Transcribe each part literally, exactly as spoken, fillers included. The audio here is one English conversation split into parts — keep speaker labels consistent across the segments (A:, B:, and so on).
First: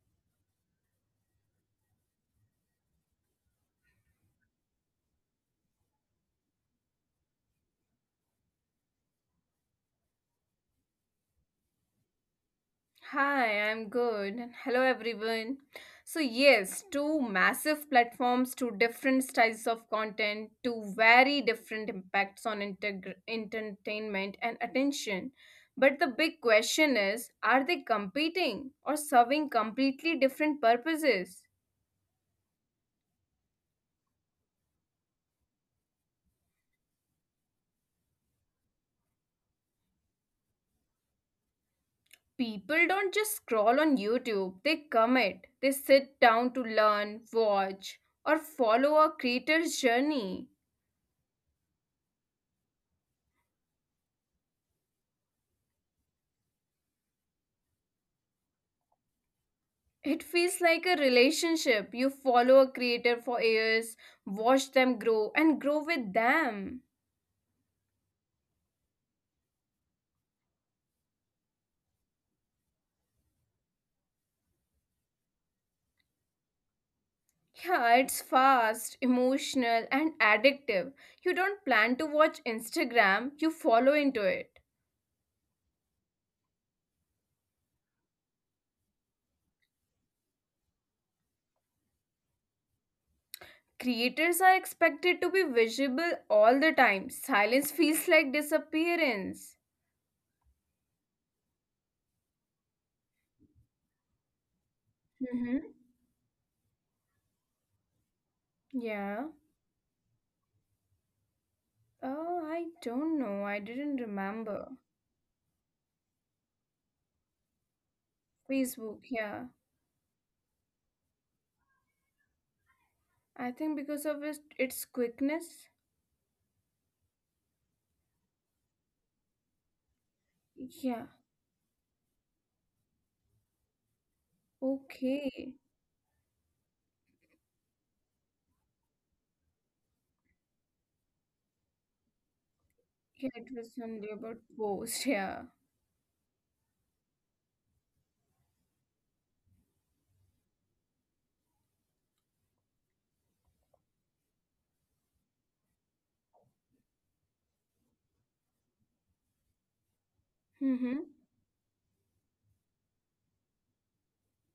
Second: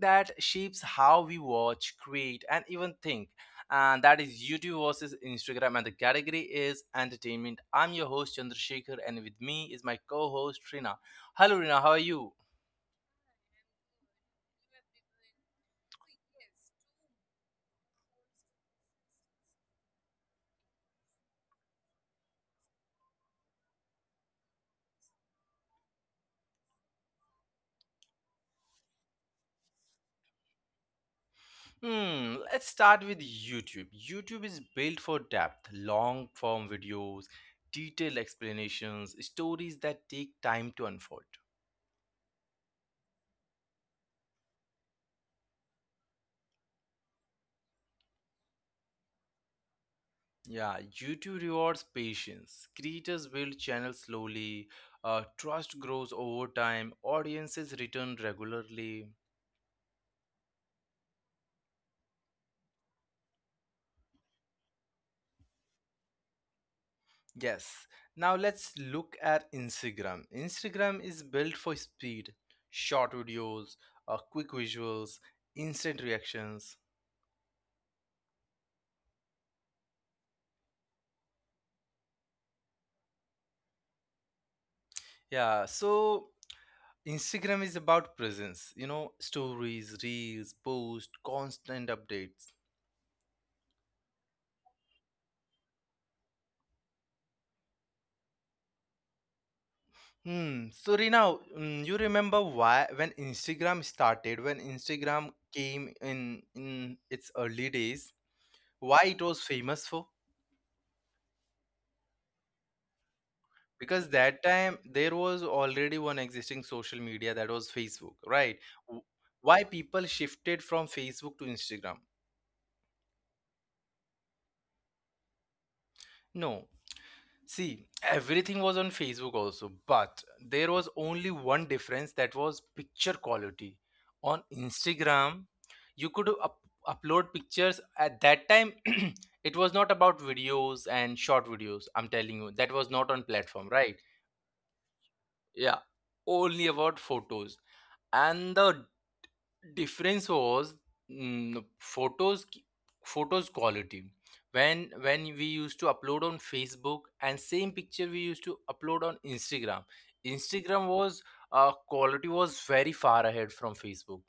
A: that shapes how we watch, create, and even think. And that is YouTube versus Instagram, and the category is entertainment. I'm your host, Chandrasekhar, and with me is my co host, Rina. Hello, Rina, how are you?
B: Hi, I'm good. And hello, everyone. So, yes, two massive platforms, two different styles of content, two very different impacts on integ- entertainment and attention. But the big question is, are they competing or serving completely different purposes?
A: Hmm, let's start with YouTube. YouTube is built for depth, long form videos, detailed explanations, stories that take time to unfold.
B: People don't just scroll on YouTube, they commit. They sit down to learn, watch, or follow a creator's journey.
A: Yeah, YouTube rewards patience. Creators build channels slowly, uh, trust grows over time, audiences return regularly.
B: It feels like a relationship. You follow a creator for years, watch them grow, and grow with them.
A: Yes, now let's look at Instagram. Instagram is built for speed, short videos, uh, quick visuals, instant reactions.
B: Yeah, it's fast, emotional, and addictive. You don't plan to watch Instagram, you follow into it.
A: Yeah, so Instagram is about presence, you know, stories, reels, posts, constant updates.
B: Creators are expected to be visible all the time. Silence feels like disappearance.
A: Hmm. So Rina, mm, you remember why when Instagram started, when Instagram
B: Mm-hmm.
A: came in in its early days, why it
B: Yeah.
A: was famous for?
B: Oh, I don't know. I didn't
A: Because that
B: remember.
A: time there was already one existing social media that was Facebook, right?
B: Facebook,
A: W-
B: yeah.
A: Why people shifted from Facebook to Instagram?
B: I think because of its, its quickness.
A: No, see, everything was on Facebook also, but there
B: Yeah.
A: was only one difference that was picture quality. On
B: Okay.
A: Instagram, you could up- upload pictures at that time. It was not about videos and short videos. I'm telling you, that was
B: Yeah,
A: not on
B: it was
A: platform,
B: only
A: right?
B: about post. Yeah.
A: Yeah, only about photos. And the difference was mm, photos, photos quality, when when we used to upload on facebook and same picture we used to upload on instagram,
B: Mm-hmm.
A: instagram was uh, quality was very far ahead from facebook.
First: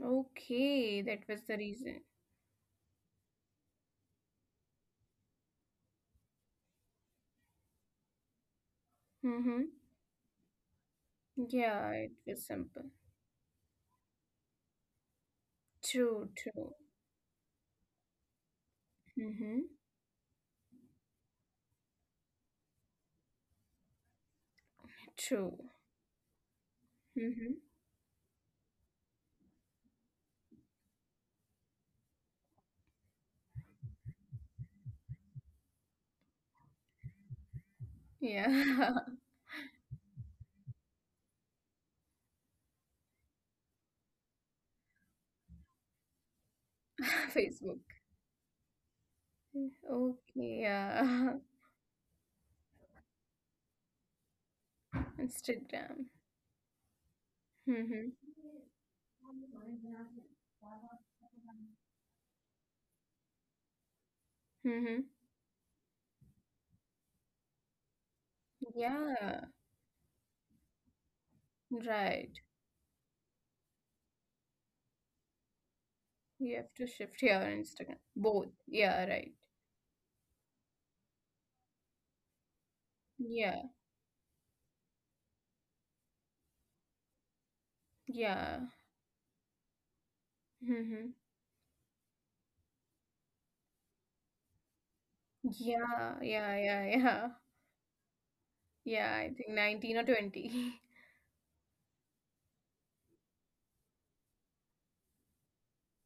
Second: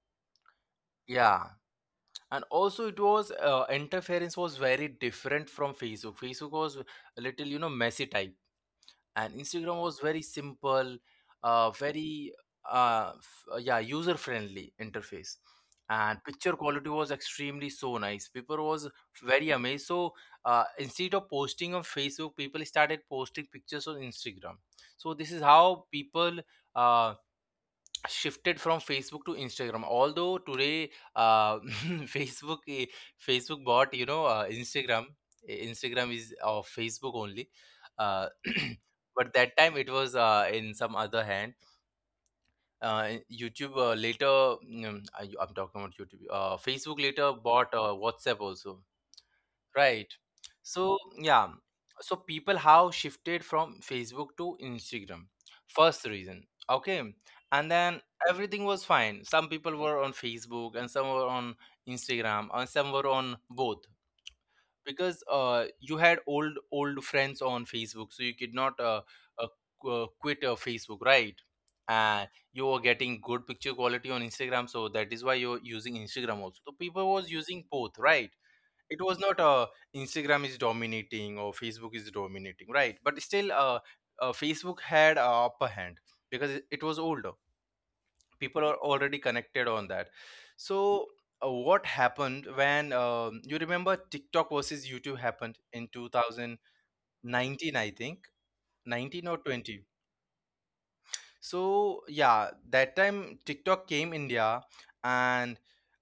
B: Okay, that was
A: Yeah,
B: the reason.
A: and also it was uh, interference was very different from facebook. Facebook was a little, you know, messy type, and
B: Mm-hmm.
A: instagram was very simple, uh,
B: Yeah, it
A: very
B: was simple.
A: uh, f- uh, yeah, user friendly interface, and
B: True,
A: picture
B: true.
A: quality was extremely so nice, people was very
B: Mm-hmm.
A: amazed. So uh, instead of posting on facebook, people started posting pictures on instagram. So this is
B: True.
A: how people uh,
B: Mm-hmm.
A: shifted from facebook to instagram. Although today uh, facebook i- facebook bought, you know, uh, instagram. I- Instagram is of facebook only. uh,
B: Yeah.
A: but that time it was uh, in some other hand. uh, youtube uh, later, mm, I- I'm talking about youtube. uh, Facebook later bought
B: Facebook.
A: uh, whatsapp also. Right.
B: Okay,
A: So,
B: yeah.
A: yeah. So people have shifted from Facebook to Instagram.
B: Instagram.
A: First reason. Okay. And then
B: Mm-hmm.
A: everything was fine. Some people were on Facebook and some were on Instagram and some were on both,
B: Mm-hmm.
A: because uh, you had old old friends on Facebook, so you could not uh,
B: Yeah,
A: uh, qu- uh, quit uh, Facebook, right? And
B: right.
A: you were getting good picture quality on Instagram, so that is why you're using Instagram
B: You
A: also.
B: have
A: So
B: to
A: people
B: shift
A: was
B: your
A: using
B: Instagram.
A: both, right?
B: Both. Yeah,
A: It was
B: right.
A: not uh, instagram is dominating or facebook is dominating, right, but still
B: Yeah,
A: uh, uh, facebook had a upper hand, because it it was older,
B: yeah.
A: people are already connected on that.
B: Mm-hmm.
A: So uh, what happened when um, you remember tiktok versus youtube happened in
B: Yeah, yeah, yeah, yeah.
A: two thousand nineteen, I think,
B: Yeah, I
A: nineteen or
B: think
A: twenty.
B: nineteen or twenty.
A: So yeah, that time TikTok came India, and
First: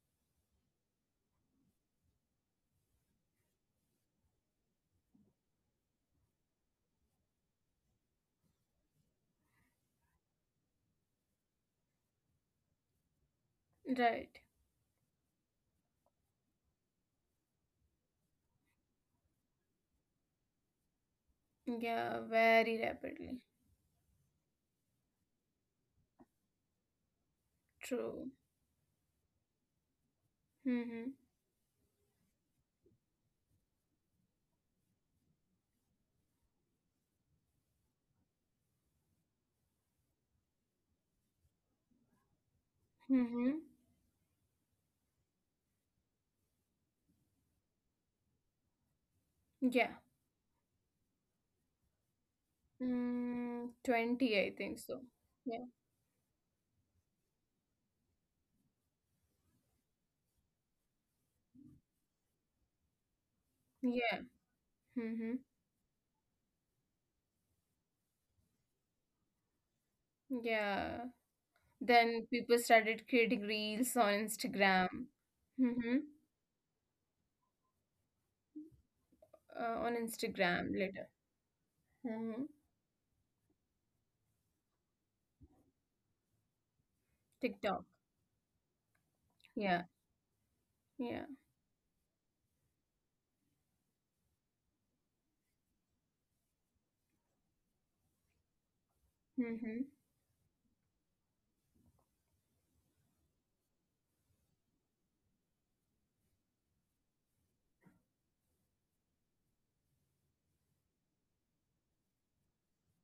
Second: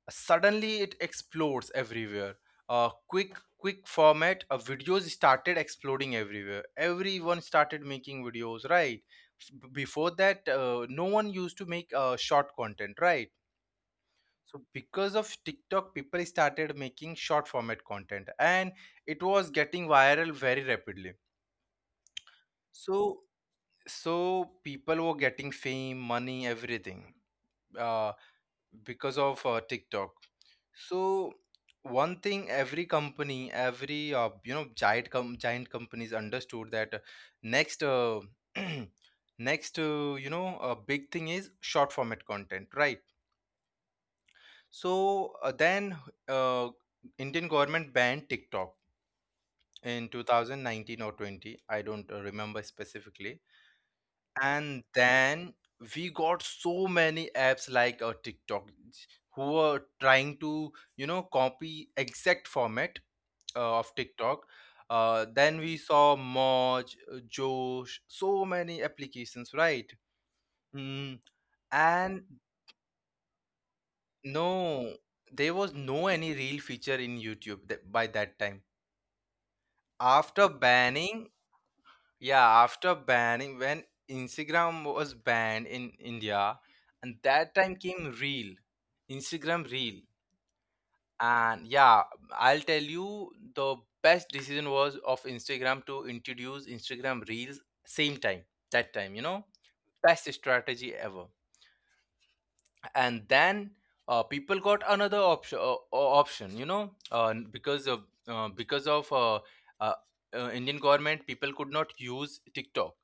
A: suddenly it explodes everywhere. A quick quick format of videos started exploding everywhere. Everyone started making videos, right? F- Before that, uh, no one used to make uh, short content, right?
B: Right.
A: So because of TikTok, people started making short format content, and it was getting viral very rapidly.
B: Yeah, very
A: So
B: rapidly.
A: so people were getting fame, money, everything. Uh,
B: True.
A: because of uh, TikTok.
B: Mm-hmm.
A: So one thing every company, every uh, you know, giant com- giant companies understood that uh, next uh, next uh, you know, a big thing is short format content, right?
B: Mm-hmm.
A: So uh, then uh, Indian government banned TikTok
B: Yeah.
A: in two thousand nineteen or twenty, I don't uh, remember specifically.
B: Mm, twenty, I think
A: And
B: so.
A: then
B: Yeah.
A: we got so many apps like a TikTok who were trying to, you know, copy exact format uh, of
B: Yeah.
A: TikTok. Uh,
B: Mm-hmm.
A: then we saw Moj, uh, Josh, so many applications, right?
B: Yeah.
A: Mm, and
B: Then people started creating reels on Instagram.
A: no, there was
B: Mm-hmm.
A: no any real feature in YouTube that, by that time.
B: Uh, on
A: After
B: Instagram later.
A: banning.
B: Mm-hmm.
A: Yeah, after banning, when Instagram was banned in India, and that time
B: TikTok.
A: came Reel, Instagram
B: Yeah.
A: Reel,
B: Yeah.
A: and yeah, I'll tell you, the best decision was of Instagram to introduce Instagram Reels same time. That time, you know,
B: Mm-hmm.
A: best strategy ever. And then uh, people got another option, uh, option, you know, uh, because of uh, because of uh, uh, uh, Indian government, people could not use TikTok,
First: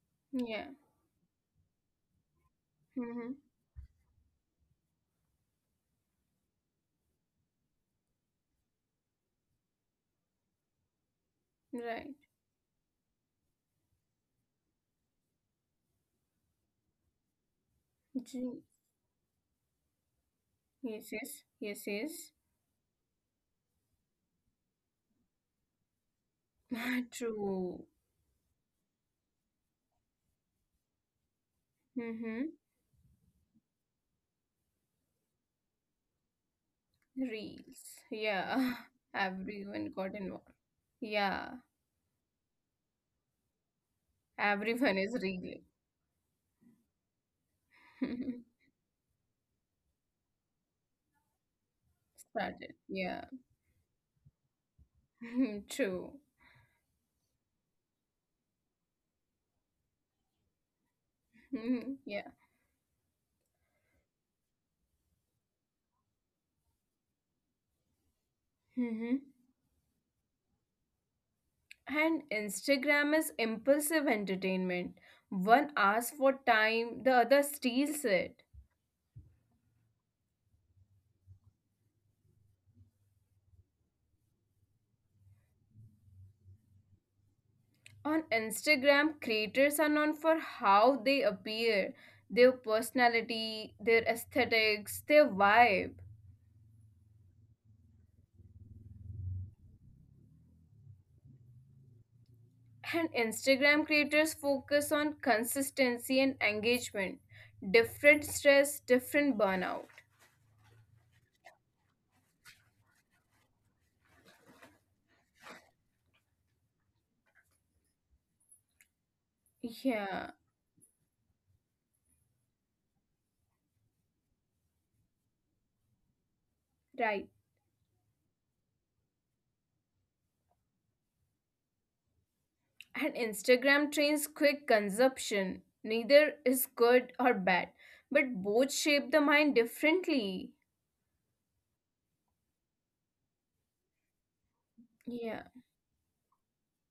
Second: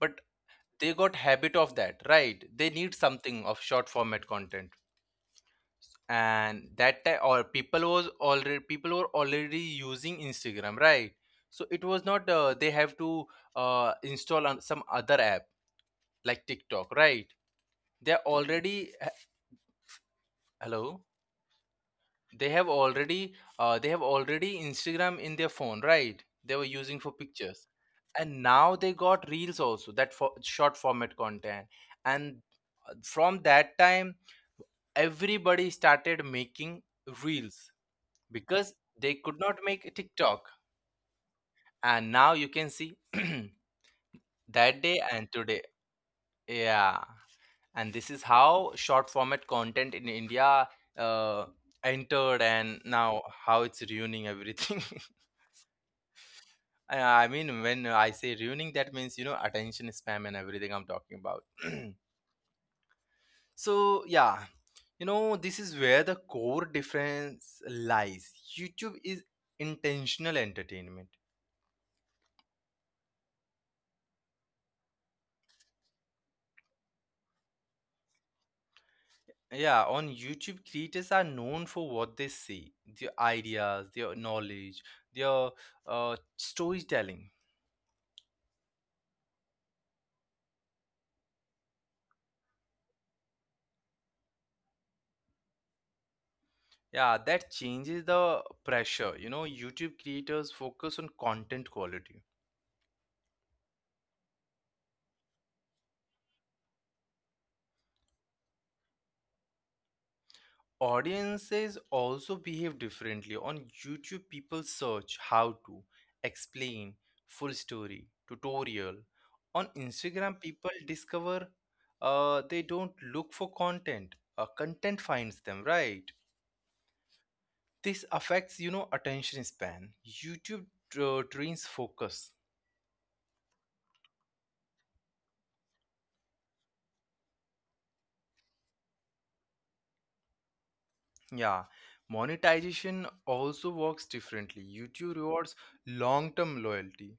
A: but
B: Yeah.
A: they got habit of that, right, they need
B: Mm-hmm.
A: something of short format content. And that time or people was already people were already using instagram, right, so it was not uh, they have to uh, install on some other app like tiktok, right. they are
B: Right.
A: already h- Hello.
B: Yes, yes, yes, yes.
A: They have already uh, they have already instagram in their phone, right, they were using for pictures,
B: True.
A: and now they got reels also, that for short format content. And
B: Mm-hmm.
A: uh, from that time, everybody started making reels,
B: Reels. Yeah.
A: because they could not
B: Everyone
A: make
B: got
A: TikTok.
B: involved. Yeah.
A: And now you can see that
B: Everyone
A: day
B: is
A: and
B: reeling.
A: today. Yeah. And this is how short format content in India uh, entered,
B: Started.
A: and now
B: Yeah.
A: how it's ruining everything.
B: True.
A: I mean, when I say ruining, that means, you know, attention spam and everything I'm talking about.
B: Mhm. Yeah.
A: So, yeah, you know, this is where the core difference lies. YouTube
B: Mm-hmm.
A: is intentional entertainment.
B: And Instagram is impulsive entertainment. One asks for time, the other steals it.
A: Yeah, on YouTube, creators are known for what they say, their ideas, their knowledge, their uh, storytelling.
B: On Instagram, creators are known for how they appear, their personality, their aesthetics, their vibe.
A: Yeah, that changes the pressure. You know, YouTube creators focus on content quality.
B: And Instagram creators focus on consistency and engagement, different stress, different burnout.
A: Audiences also behave differently. On YouTube, people search how to, explain, full story, tutorial. On Instagram,
B: Yeah,
A: people discover, uh, they don't look for content. Uh, content finds them, right?
B: right.
A: This affects, you know, attention span. YouTube uh, trains focus.
B: And Instagram trains quick consumption. Neither is good or bad, but both shape the mind differently.
A: Yeah. Monetization also works differently. YouTube rewards
B: Yeah.
A: long term loyalty.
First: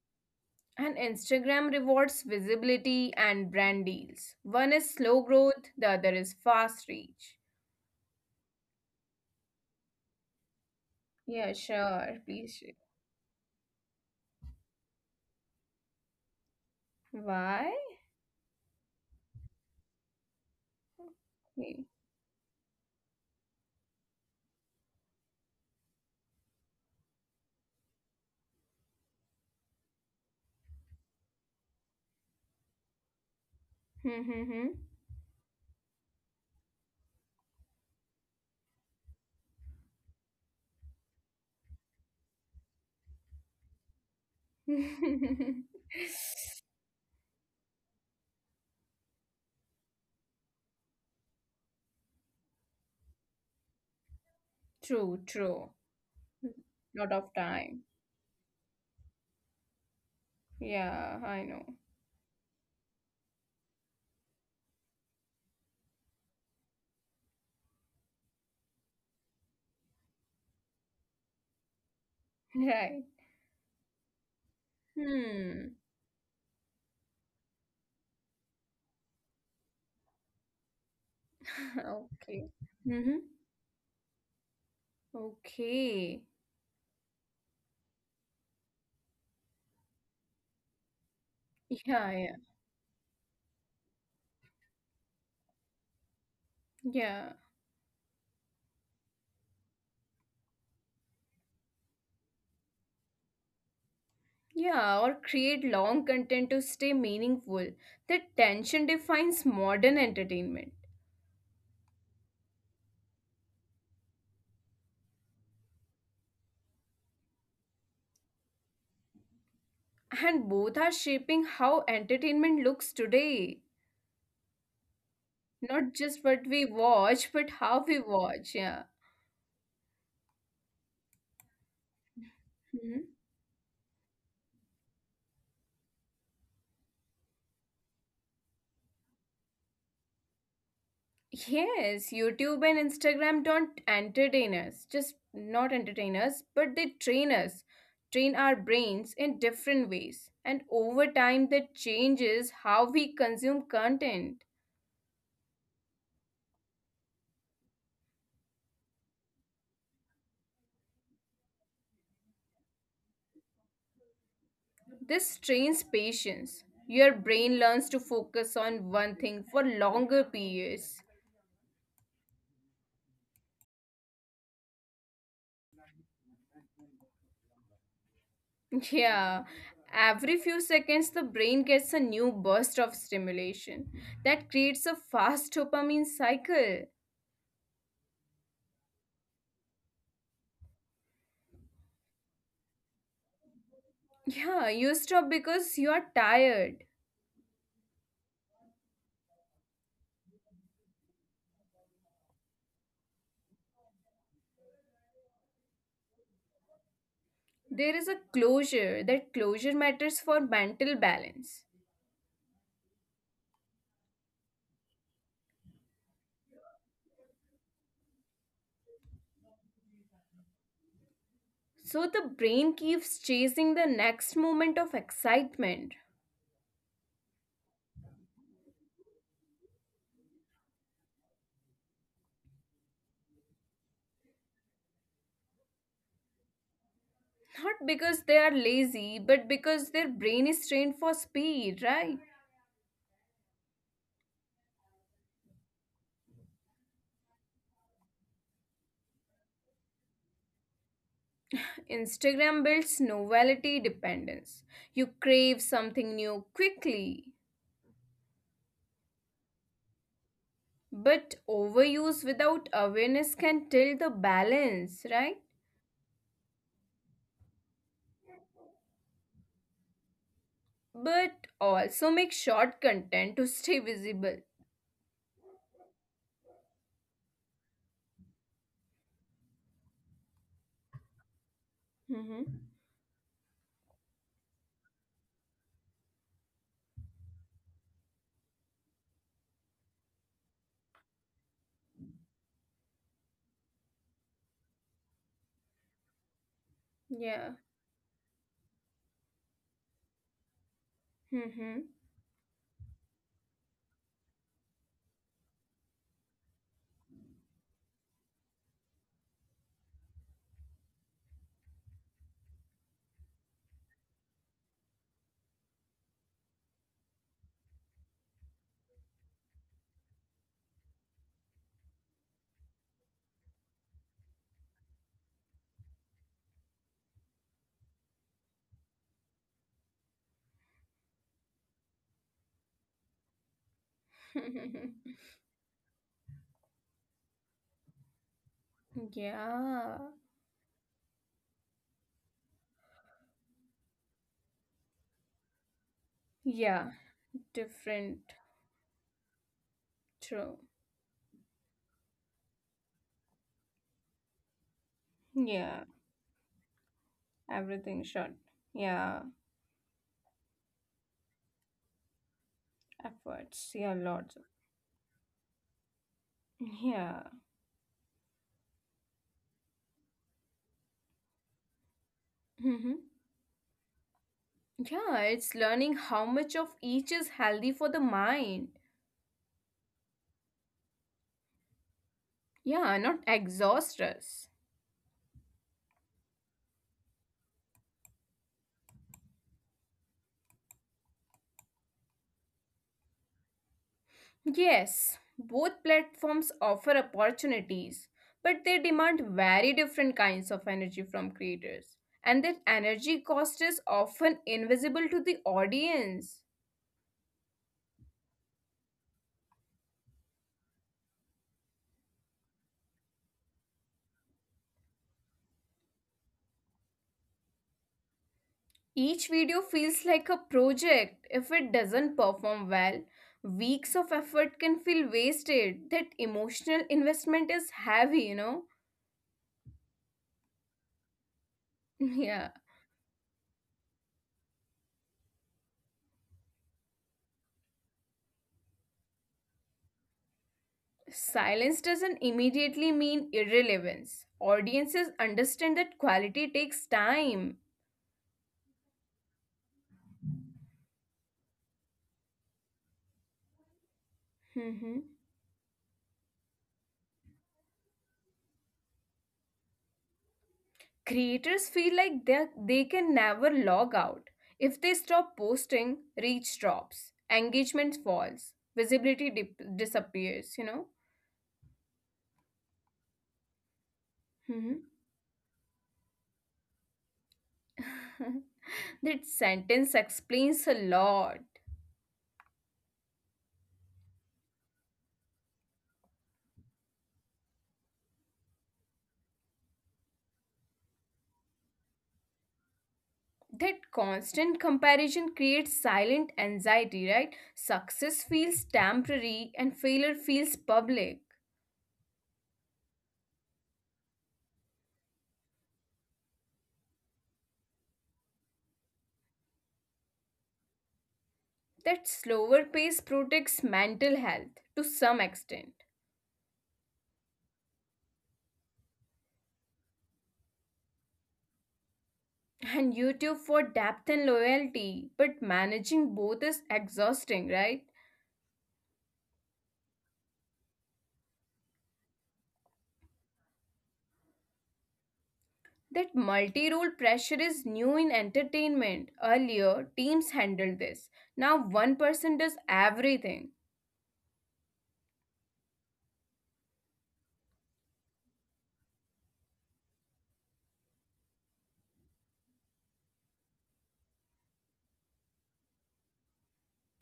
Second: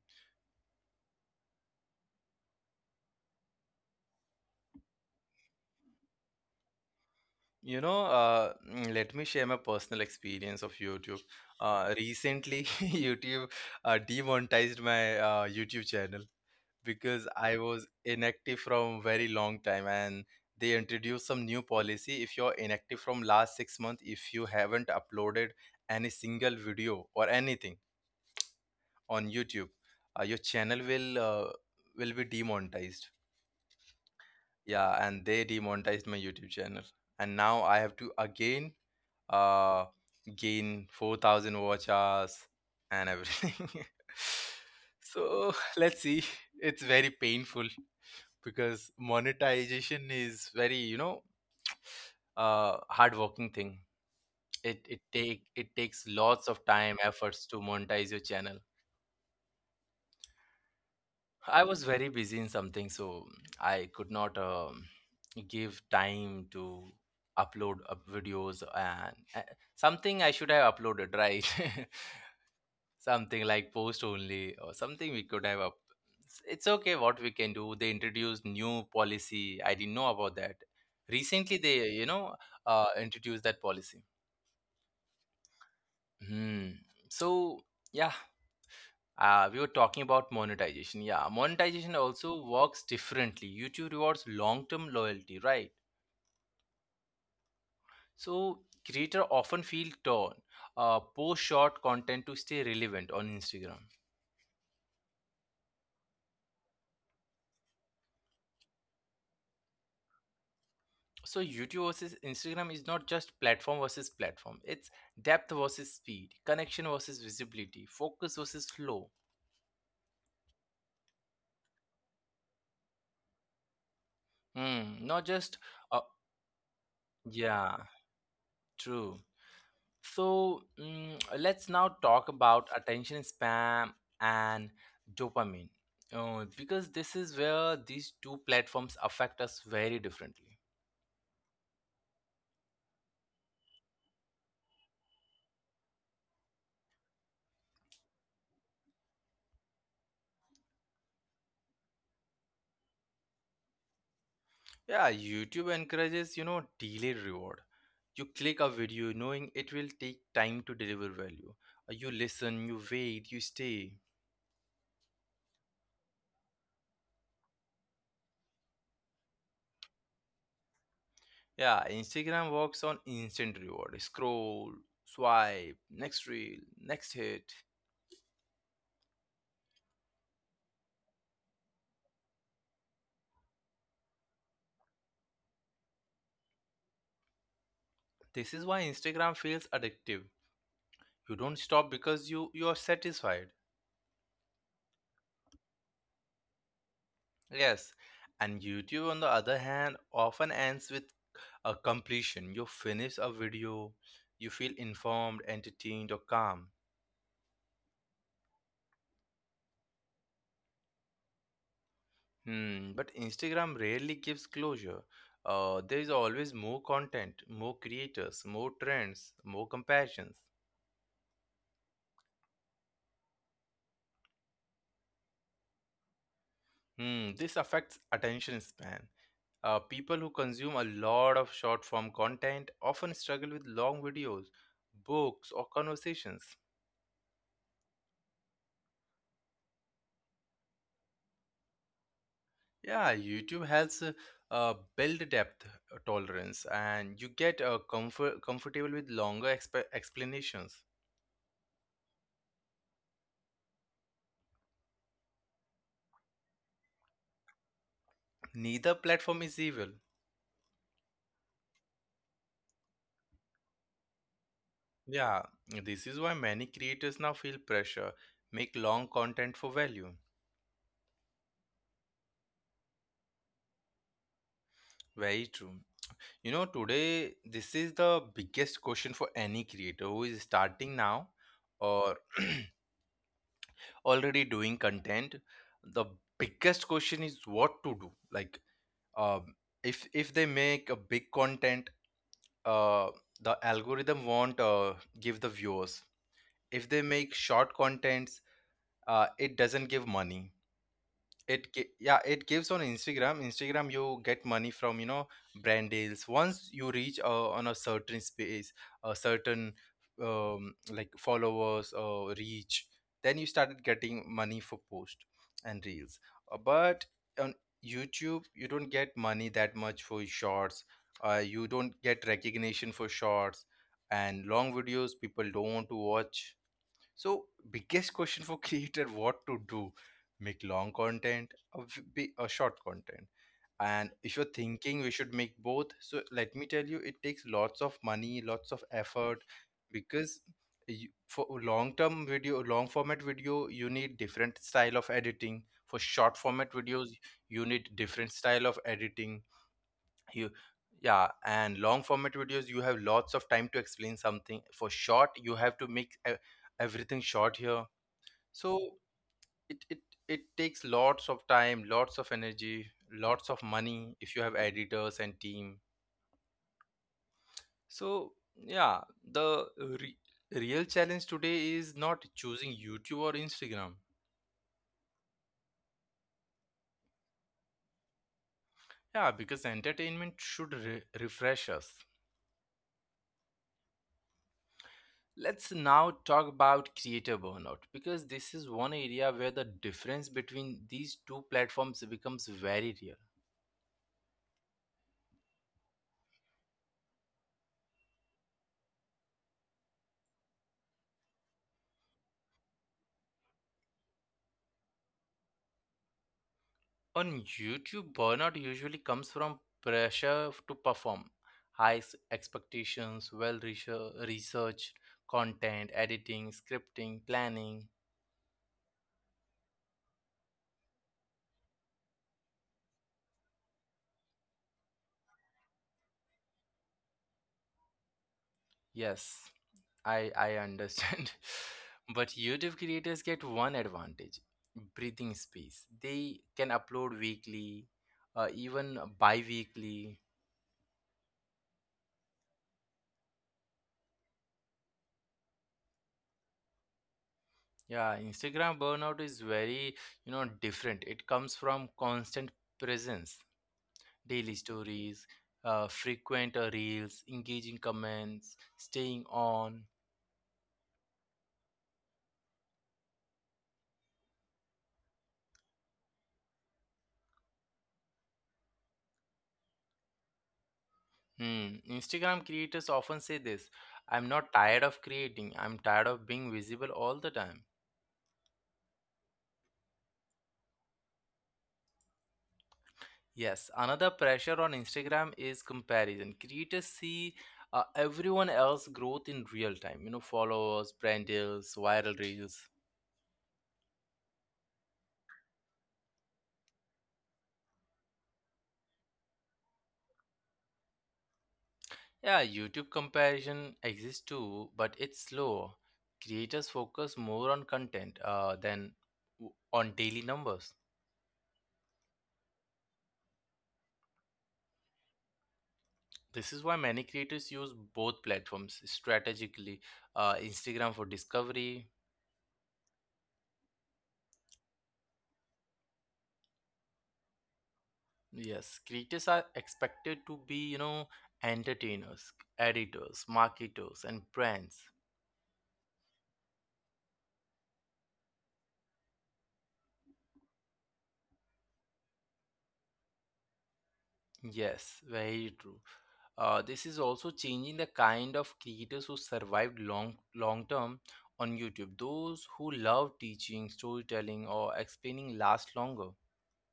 B: And Instagram rewards visibility and brand deals. One is slow growth, the other is fast reach.
A: You know, uh, mm, let me share my personal experience of YouTube.
B: Yeah,
A: Uh,
B: sure. Please
A: recently,
B: share.
A: YouTube uh, demonetized my uh, YouTube channel, because I
B: Why?
A: was inactive from very long time, and they introduced some new policy. If you're inactive from last six months, if you haven't uploaded any single video or anything on YouTube, uh, your channel will uh, will be demonetized.
B: Hmm.
A: Yeah, and they demonetized my youtube channel, and now I have to again uh gain four thousand watch hours and everything. So let's see, it's very painful, because monetization is very, you know, uh hardworking thing. it it
B: True,
A: take
B: true.
A: it takes lots of time,
B: Lot of
A: efforts to
B: time.
A: monetize your channel.
B: Yeah, I
A: I
B: know.
A: was very busy in something, so I could not um, give time to upload up videos, and uh, something I should have uploaded, right?
B: Right.
A: Something like post only, or something we could have up.
B: Hmm.
A: It's okay, what we can do. They introduced new policy. I didn't know about that. Recently, they, you know,
B: Okay.
A: uh,
B: Mm-hmm.
A: introduced that policy.
B: Okay.
A: Hmm. So yeah, uh, we were talking about monetization. Yeah, monetization
B: Yeah,
A: also
B: yeah.
A: works differently, youtube rewards long-term loyalty, right.
B: Yeah.
A: So creator often feel torn, uh, post short content to stay relevant on instagram.
B: Yeah, or create long content to stay meaningful. The tension defines modern entertainment.
A: So youtube versus instagram is not just platform versus platform, it's depth versus speed, connection versus visibility, focus versus flow.
B: And both are shaping how entertainment looks today.
A: Hmm, not just uh,
B: Not just what we watch, but
A: yeah,
B: how we watch. Yeah.
A: true. So mm, let's now talk about
B: Mhm.
A: attention spam and dopamine, uh, because this is where these two platforms affect us very differently.
B: Yes, YouTube and Instagram don't entertain us, just not entertain us, but they train us, train our brains in different ways. And over time, that changes how we consume content.
A: Yeah, YouTube encourages, you know, delayed reward. You click a video knowing it will take time to deliver value. Uh, You listen, you wait, you stay.
B: This trains patience. Your brain learns to focus on one thing for longer periods.
A: Yeah, Instagram works on instant reward. Scroll, swipe, next reel, next hit.
B: Yeah, every few seconds the brain gets a new burst of stimulation that creates a fast dopamine cycle.
A: This is why Instagram feels addictive, you don't stop because you you are satisfied.
B: Yeah, you stop because you are tired.
A: Yes, and youtube, on the other hand, often ends with a completion. You finish a video, you feel informed, entertained, or calm.
B: There is a closure, that closure matters for mental balance.
A: Hmm. But instagram rarely gives closure, uh, there is always more content, more creators, more trends, more comparisons.
B: So the brain keeps chasing the next moment of excitement.
A: Hmm. This affects attention span. Uh, people who consume a lot of short form content often struggle with long videos, books, or conversations.
B: Not because they are lazy, but because their brain is trained for speed, right?
A: Yeah, YouTube has a, uh build depth uh, tolerance, and you get uh, comfort comfortable with longer exp- explanations.
B: Instagram builds novelty dependence. You crave something new quickly,
A: Neither platform is evil.
B: but overuse without awareness can tilt the balance,
A: Yeah,
B: right?
A: this is why many creators now feel pressure, make long content for value.
B: But also make short content to stay visible.
A: Very true. You know, today this is the biggest question for any creator who is starting now or
B: Hmm.
A: already doing content. The biggest question is what to do. Like, um, if if they make a big content, uh, the algorithm won't uh, give the viewers. If they make
B: Yeah.
A: short contents, uh, it doesn't give money. It gi-
B: Hmm.
A: yeah, it gives on Instagram. Instagram, you get money from you know brand deals once you reach uh, on a certain space, a certain, um, like, followers or reach. Then you started getting money for post and reels. Uh, but on YouTube you don't get money that much for shorts. Uh, you don't get recognition for shorts, and long videos people don't want to watch. So, biggest question for creator, what to do? Make long content or be a short content. And if you're thinking we should make both, so let me tell you, it takes lots of money, lots of effort,
B: Yeah.
A: because you, for long term video, long format video, you need different style of editing. For short format
B: Yeah.
A: videos, you need different
B: Different.
A: style of editing. You
B: True.
A: Yeah, and long format videos you have lots of time to explain something. For short you have to
B: Yeah.
A: make e- everything short here.
B: Everything short.
A: So
B: Yeah.
A: it it it takes lots of time, lots of energy, lots of
B: Efforts. Yeah.
A: money if you
B: Lots. of-
A: have editors and team.
B: Yeah.
A: So yeah, the re- real challenge today is not choosing
B: Hmm.
A: YouTube or Instagram.
B: Yeah, it's learning how much of each is healthy for the mind.
A: Yeah, because entertainment should re- refresh us.
B: Yeah, not exhaust us.
A: Let's now talk about creator burnout, because this is one area where the difference between these two platforms becomes very real.
B: Yes, both platforms offer opportunities, but they demand very different kinds of energy from creators. And that energy cost is often invisible to the audience.
A: On YouTube, burnout usually comes from pressure to perform, high s- expectations, well researched content, editing, scripting, planning.
B: Each video feels like a project. If it doesn't perform well, weeks of effort can feel wasted. That emotional investment is heavy, you know?
A: Yes, I I understand. But
B: Yeah.
A: YouTube creators get one advantage, breathing space. They can upload weekly, uh, even bi-weekly.
B: Silence doesn't immediately mean irrelevance. Audiences understand that quality takes time.
A: Yeah, Instagram burnout is very, you know, different. It comes from constant presence, daily
B: Mhm.
A: stories, uh, frequent uh, reels, engaging comments, staying on.
B: Creators feel like they they can never log out. If they stop posting, reach drops, engagement falls, visibility dip- disappears, you know?
A: Hmm. Instagram creators often say this, I'm
B: Mhm.
A: not tired of creating, I'm tired of being visible all the time.
B: That sentence explains a lot.
A: Yes, another pressure on Instagram is comparison. Creators see uh, everyone else growth in real time, you know, followers, brand deals, viral reels.
B: That constant comparison creates silent anxiety, right? Success feels temporary and failure feels public.
A: Yeah, YouTube comparison exists too, but it's slow. Creators focus more on content uh, than w- on daily numbers.
B: That slower pace protects mental health to some extent,
A: This is why many creators use both platforms strategically. Uh, Instagram for discovery.
B: and YouTube for depth and loyalty, but managing both is exhausting, right?
A: Yes, creators are expected to be, you know, entertainers, editors, marketers, and brands.
B: That multi role pressure is new in entertainment. Earlier, teams handled this. Now, one person does everything.
A: Yes, very true. Uh, this is also changing the kind of creators who survived long long term on YouTube. Those who love teaching, storytelling, or explaining last longer.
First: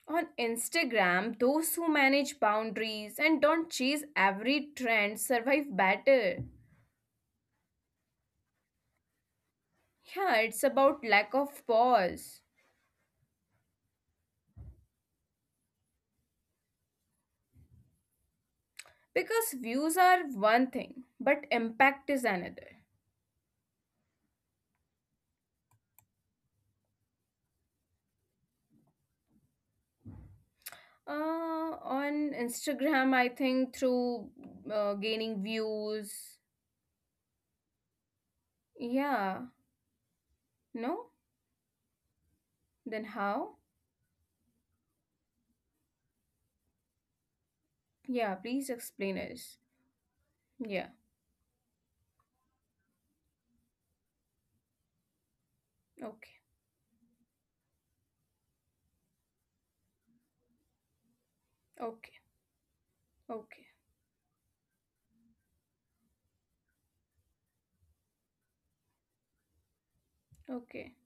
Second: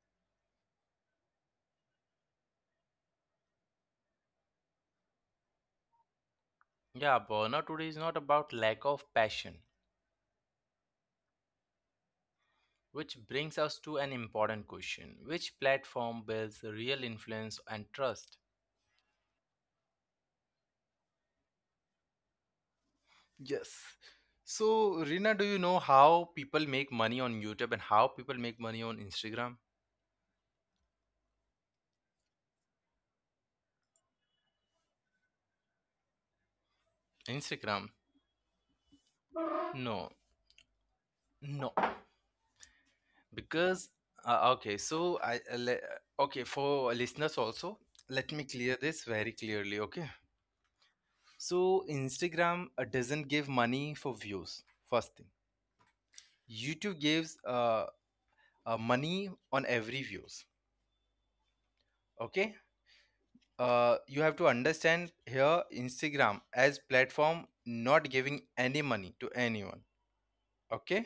B: On Instagram, those who manage boundaries and don't chase every trend survive better.
A: Yeah, burnout today is not about lack of passion,
B: Yeah, it's about lack of pause.
A: which brings us to an important question: which platform builds real influence and trust?
B: Because views are one thing, but impact is another.
A: Yes. So, Rina, do you know how people make money on YouTube and how people make money on Instagram?
B: Uh, on Instagram, I think through uh, gaining views.
A: Instagram?
B: Yeah,
A: No,
B: no?
A: no.
B: Then how?
A: Because, uh, okay, so I, uh, le- uh, okay, for listeners also, let
B: Yeah,
A: me
B: please
A: clear this
B: explain
A: very
B: us.
A: clearly, okay?
B: Yeah,
A: So, Instagram uh, doesn't give money for views, first thing.
B: okay,
A: YouTube gives uh, uh, money on every views,
B: okay,
A: okay?
B: okay,
A: Uh, you have to understand here, Instagram as platform not giving any money to anyone,
B: okay,
A: okay?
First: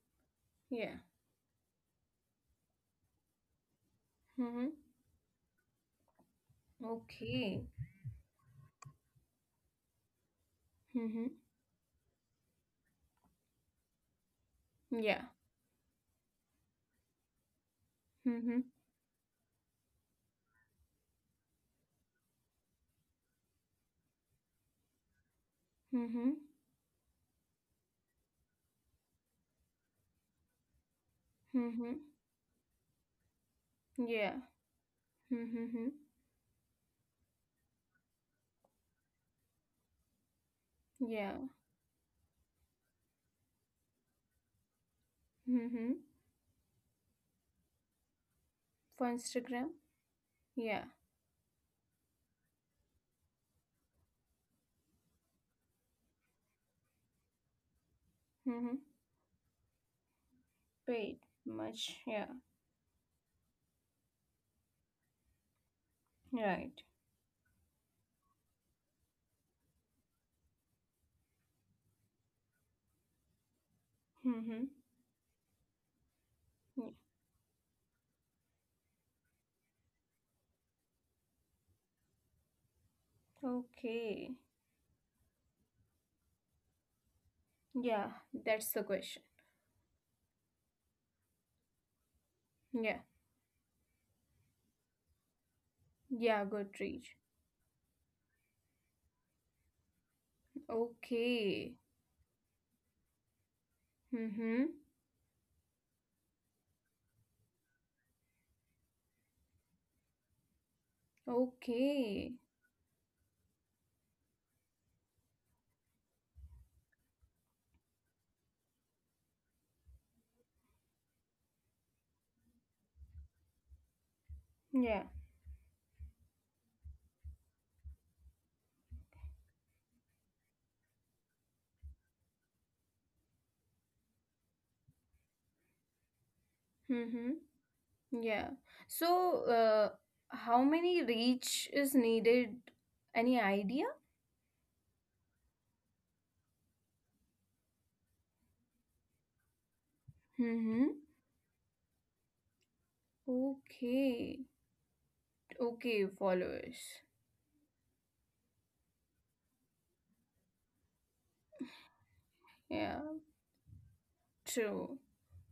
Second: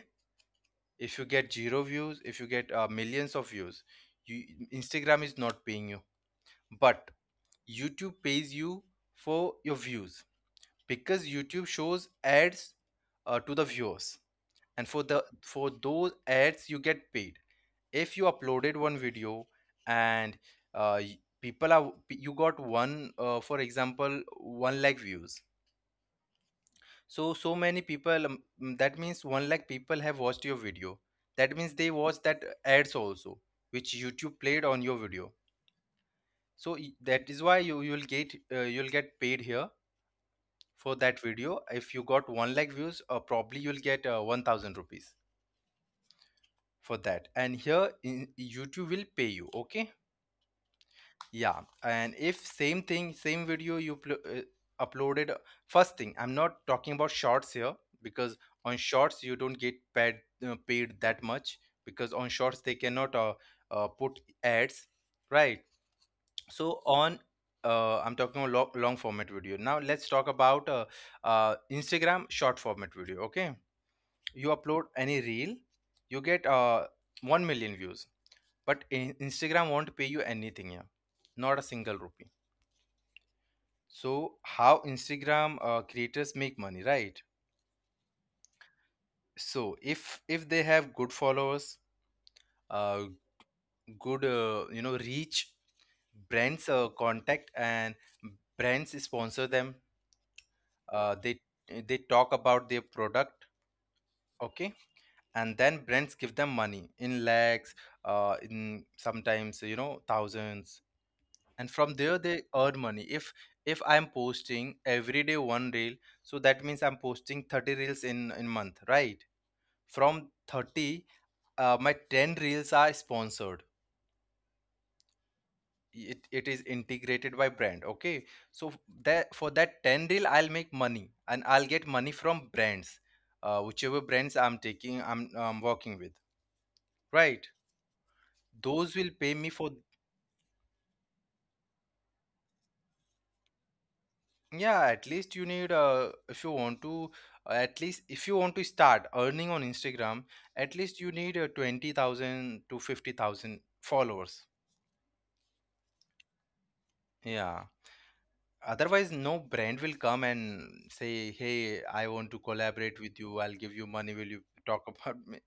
B: yeah.
A: If you get zero views, if you get uh, millions of views, you,
B: Mm-hmm.
A: Instagram is not paying you. But
B: Okay.
A: YouTube pays you for your views, because
B: Mm-hmm.
A: YouTube shows ads uh, to the viewers, and for
B: Yeah.
A: the, for those ads you get paid. If you
B: Mm-hmm.
A: uploaded one video and uh, y- people are, you got one, uh, for example, one lakh views.
B: Mm-hmm.
A: So so many people, um, mm, that means one lakh people have watched your video. That means they
B: Mm-hmm.
A: watched that ads also, which
B: Yeah.
A: YouTube played on your video.
B: Mm-hmm.
A: So y- that is why you you'll get, uh, you'll get paid here. For that
B: Yeah.
A: video, if you got one lakh views, uh, probably you'll get uh, one thousand rupees
B: Mm-hmm.
A: for that. And here in YouTube will
B: For
A: pay you,
B: Instagram?
A: okay?
B: Yeah.
A: Yeah, and if same thing, same video you pl- uh, uploaded, first thing, I'm not talking about shorts here, because
B: Mm-hmm.
A: on shorts you don't get paid, uh, paid
B: Paid
A: that much,
B: much.
A: because on
B: Yeah.
A: shorts they cannot uh, uh, put ads, right? So
B: Right.
A: on, uh, I'm talking about long, long format video. Now let's talk about uh, uh, Instagram short format video, okay? You
B: Mm-hmm.
A: upload any reel, you get
B: Yeah.
A: uh, one million views, but in- Instagram won't pay you anything. Yeah, not a single rupee.
B: Okay.
A: So how Instagram uh, creators make money, right?
B: Yeah, that's the question.
A: So if if they have good followers,
B: Yeah.
A: uh, good, uh, you know, reach,
B: Yeah,
A: brands
B: good
A: uh,
B: reach.
A: contact, and brands sponsor them. uh, they
B: Okay.
A: they talk about their product,
B: Mm-hmm.
A: okay, and then brands give them money in lakhs, uh, in sometimes, you know, thousands. And from there
B: Okay.
A: they earn money. if if I'm posting every day one reel, so that means I'm posting thirty reels in in month, right? From thirty, uh, my ten reels are sponsored.
B: Yeah.
A: it, it is integrated by brand, okay? So f- that, for that ten reel, I'll make money, and I'll get money from brands, uh, whichever brands I'm taking, I'm, um, working with, right?
B: Mm-hmm. Yeah.
A: Those will pay
B: So,
A: me for.
B: uh, how many reach is needed? Any idea?
A: Yeah, at least you need, uh, if you want to, uh, at least, if you want to start earning on Instagram, at
B: Mm-hmm.
A: least you need uh, twenty thousand to fifty thousand
B: Okay.
A: followers.
B: Okay, followers.
A: Yeah. Otherwise no brand will come and say, "Hey, I want to
B: Yeah,
A: collaborate with you. I'll give you money. Will you talk
B: true.
A: about me?"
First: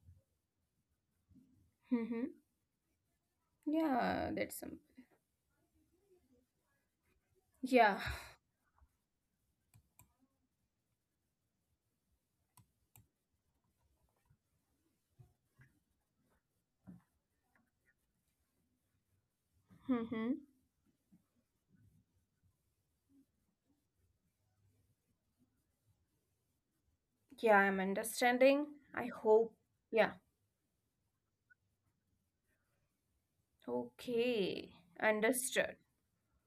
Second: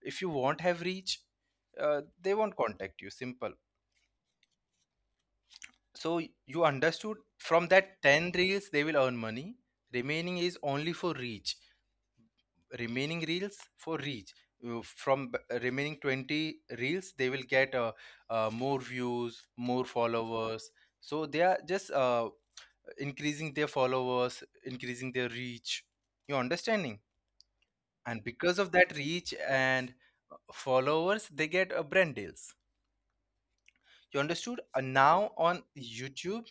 A: If you won't have reach, uh,
B: Mm-hmm.
A: they won't contact you. Simple.
B: Yeah, that's some.
A: So y- you understood, from
B: Yeah.
A: that ten reels they will earn money. Remaining is only for reach. Remaining reels for reach. Uh, from b- uh, remaining twenty reels they will get uh, uh, more views, more
B: Mm-hmm.
A: followers. So they are just, uh, increasing their followers, increasing their reach. You understanding?
B: Yeah, I'm
A: And because
B: understanding.
A: of that
B: I
A: reach
B: hope.
A: and
B: Yeah.
A: followers, they get a brand deals. You understood.
B: Okay,
A: And now on
B: understood.
A: YouTube,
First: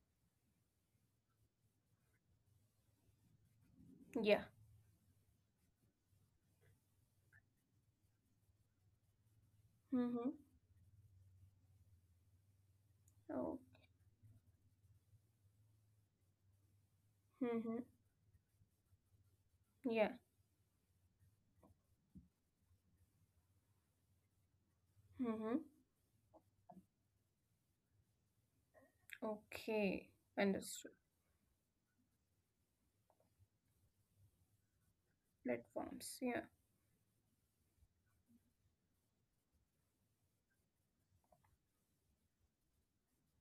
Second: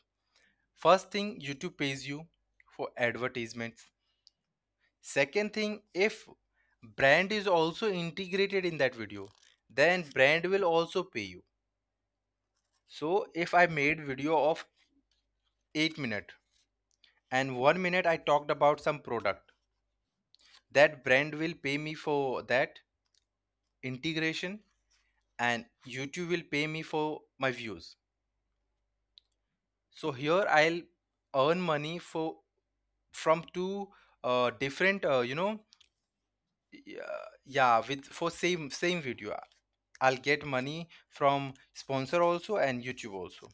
A: first thing, YouTube pays you for advertisements.
B: Yeah.
A: Second thing, if brand is also integrated in that video, then
B: Mm-hmm.
A: brand will also pay you. So if
B: Oh.
A: I made video of eight minute and one
B: Mm-hmm.
A: minute I talked about some product,
B: Yeah.
A: that brand will pay me for that integration, and
B: Mm-hmm.
A: YouTube will pay me for my views. So
B: Okay,
A: here I'll
B: understood.
A: earn money for, from two, uh, different, uh, you know.
B: Platforms. Yeah.
A: Yeah, yeah, with for same, same video I'll get money from sponsor also and YouTube also.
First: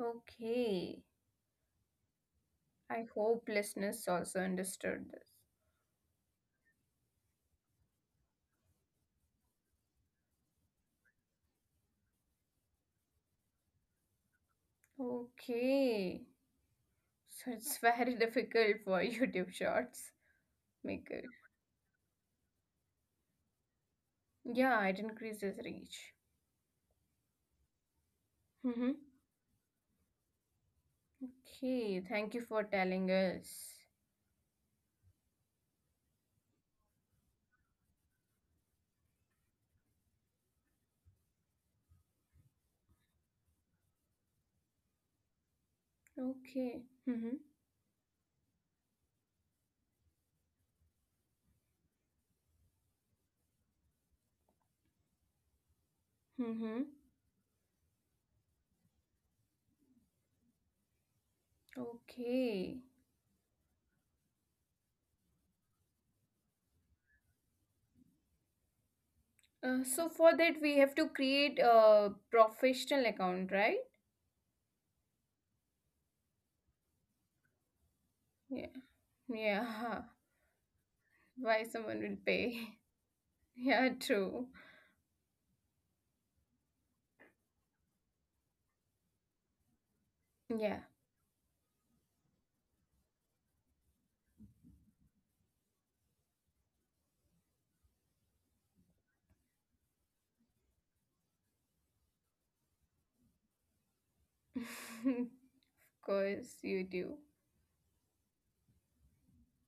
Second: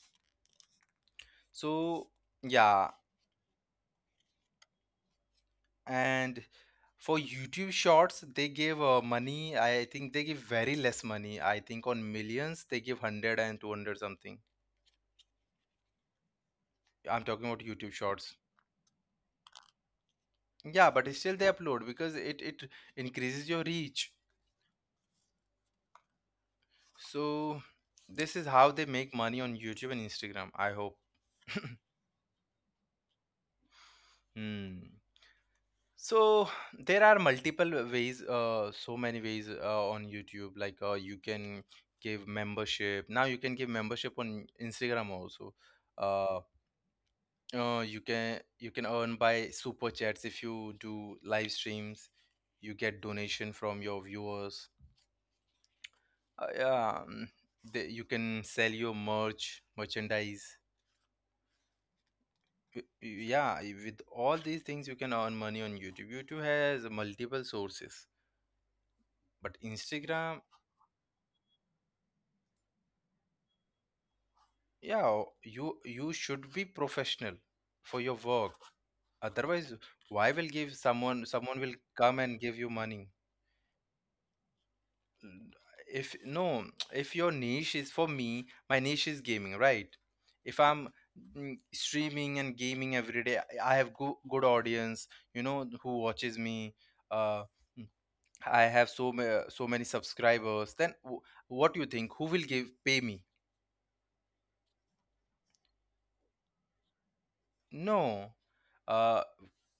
B: Okay.
A: So yeah.
B: I hope listeners also understood this.
A: And for YouTube shorts they give uh, money, I think they give very less money. I think on millions they give one hundred and two hundred something.
B: Okay.
A: I'm talking
B: So
A: about
B: it's
A: YouTube
B: very
A: shorts.
B: difficult for YouTube Shorts
A: Yeah, but
B: maker.
A: still they upload because it it increases your reach.
B: Yeah, it increases reach.
A: So this is how they
B: Mm-hmm.
A: make money on YouTube and Instagram, I hope.
B: Okay. Thank you for telling us.
A: Hmm. So there are multiple ways, uh, so many ways uh, on YouTube. Like, uh, you can give membership. Now you can give membership on Instagram also. Uh,
B: Okay. Mm-hmm.
A: uh, you can, you can earn by super chats if you do live streams. You get donation from your viewers. Uh,
B: Mm-hmm.
A: yeah, mm, the, you can sell your merch, merchandise. Y-
B: Okay.
A: y- Yeah, y- with all these things you can earn money on YouTube. YouTube has multiple sources, but
B: Uh, so
A: Instagram.
B: for that we have to create a professional account, right?
A: Yeah, you you should be professional for your work.
B: Yeah.
A: Otherwise
B: Yeah.
A: why will give someone, someone
B: Why
A: will
B: someone
A: come
B: will
A: and give you
B: pay?
A: money?
B: Yeah, true.
A: N- if no, if your niche is, for me my niche is gaming, right? If I'm,
B: Yeah.
A: mm, streaming and gaming every day, i I have good, good audience, you know, who watches me, uh, I have so ma- so many subscribers, then wh- what do you think, who will give, pay me?
B: Of course you do.
A: No, uh,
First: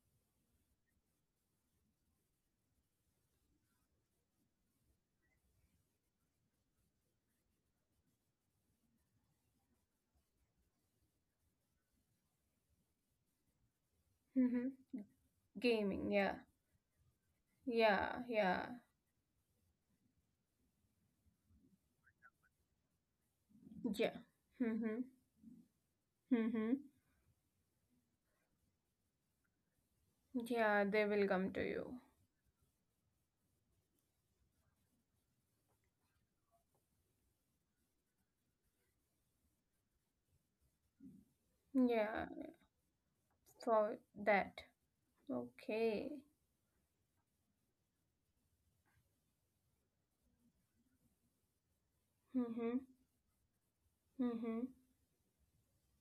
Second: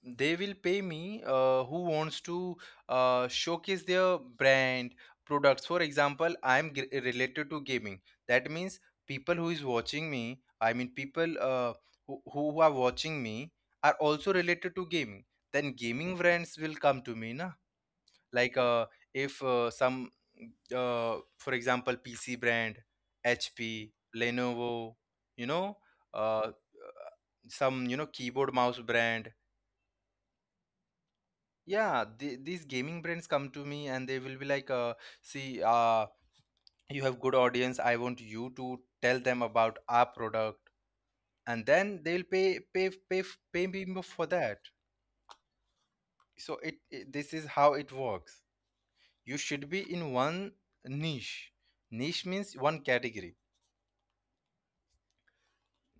A: they will pay me, uh, who wants to uh, showcase their brand products. For example, I'm g related to gaming. That means people who is watching me, I mean people uh, who, who are watching me are also related to
B: Mm-hmm.
A: gaming. Then
B: Gaming,
A: gaming
B: yeah.
A: brands will come to me, na?
B: Yeah,
A: Like,
B: yeah.
A: uh, if, uh, some, uh, for example, PC brand, HP,
B: Yeah.
A: Lenovo,
B: Mm-hmm.
A: you know, uh, uh,
B: Mm-hmm.
A: some, you know, keyboard mouse brand.
B: Yeah, they will come to you.
A: Yeah, the, these gaming brands come to me and they will be like, uh, see, uh, you have good audience, I want you to tell them about our product, and then
B: Yeah,
A: they'll pay pay pay pay me
B: for
A: mo- for
B: that.
A: that.
B: Okay.
A: So it, it this is how it works. You should be in one niche. Niche means
B: Mm-hmm.
A: one category.
B: Mm-hmm.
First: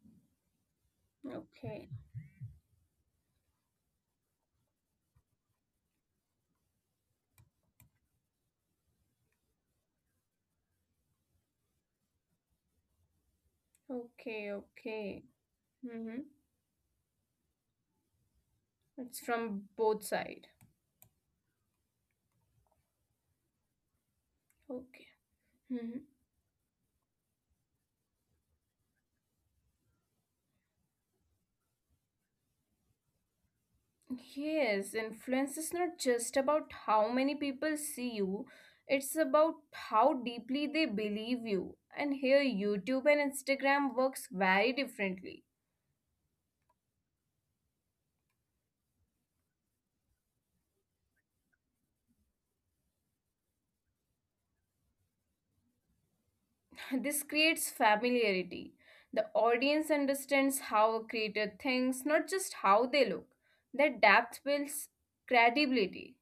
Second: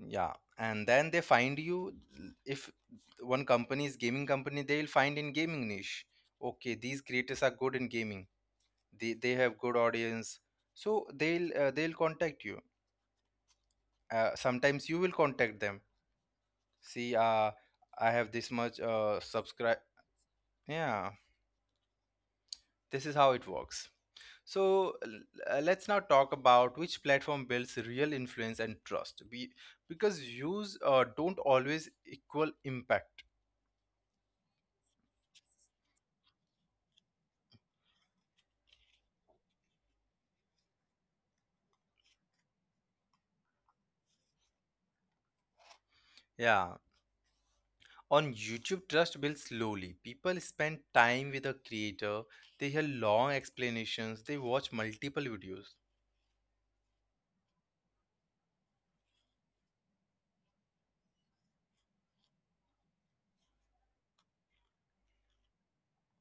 A: Yeah, and then they find
B: Okay.
A: you. If one company is gaming company, they will find in gaming niche. Okay, these creators are good in gaming. They they have good audience, so they'll, uh, they'll contact you. Uh,
B: Okay,
A: sometimes you will
B: okay.
A: contact them.
B: Mm-hmm.
A: See, uh, I have this much,
B: It's
A: uh,
B: from
A: subscribe.
B: both side.
A: Yeah, this is how it works. So
B: Okay.
A: l- uh, let's
B: Hmm.
A: now talk about which platform builds real influence and trust. Be Because views uh, don't always equal impact.
B: Yes, influence is not just about how many people see you, it's about how deeply they believe you. And here, YouTube and Instagram works very differently.
A: Yeah. On YouTube, trust builds slowly. People spend time with a creator, they hear long explanations, they watch multiple videos.
B: This creates familiarity. The audience understands how a creator thinks, not just how they look. That depth builds credibility.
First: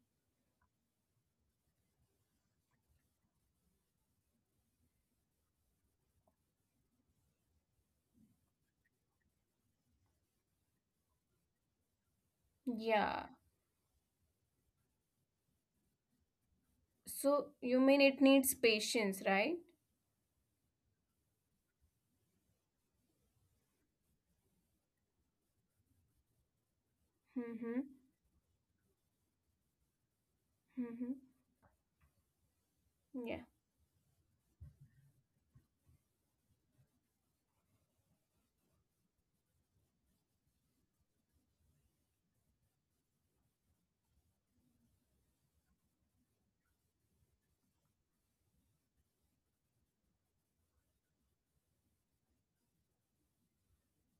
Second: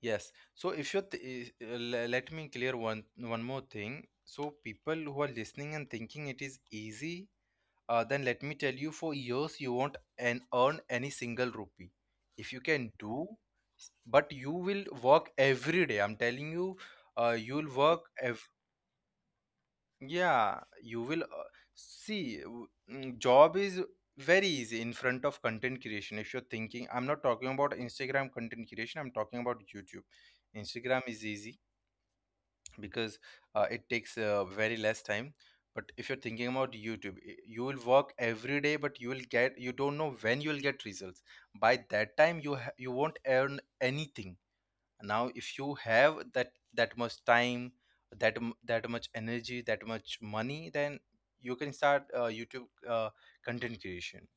A: Yes. So if you th- uh, le- let me clear one, one more thing. So people who are listening and thinking it is easy, uh, then let me tell you, for years you won't and earn any single rupee. If you can do,
B: Yeah.
A: but you will work every day. I'm telling you, uh,
B: So
A: you'll
B: you
A: work.
B: mean it needs patience, right?
A: Yeah, you will, uh, see. w- mm, Job is very easy in front of content creation. If you're thinking, I'm not talking about
B: Mm-hmm.
A: Instagram content creation, I'm talking about YouTube. Instagram is
B: Mm-hmm.
A: easy because
B: Yeah.
A: uh, it takes uh, very less time. But if you're thinking about YouTube, i- you will work every day, but you will get you don't know when you will get results. By that time, you ha- you won't earn anything now if you have that that much time that m- that much energy that much money, then you can start uh, youtube uh, content creation.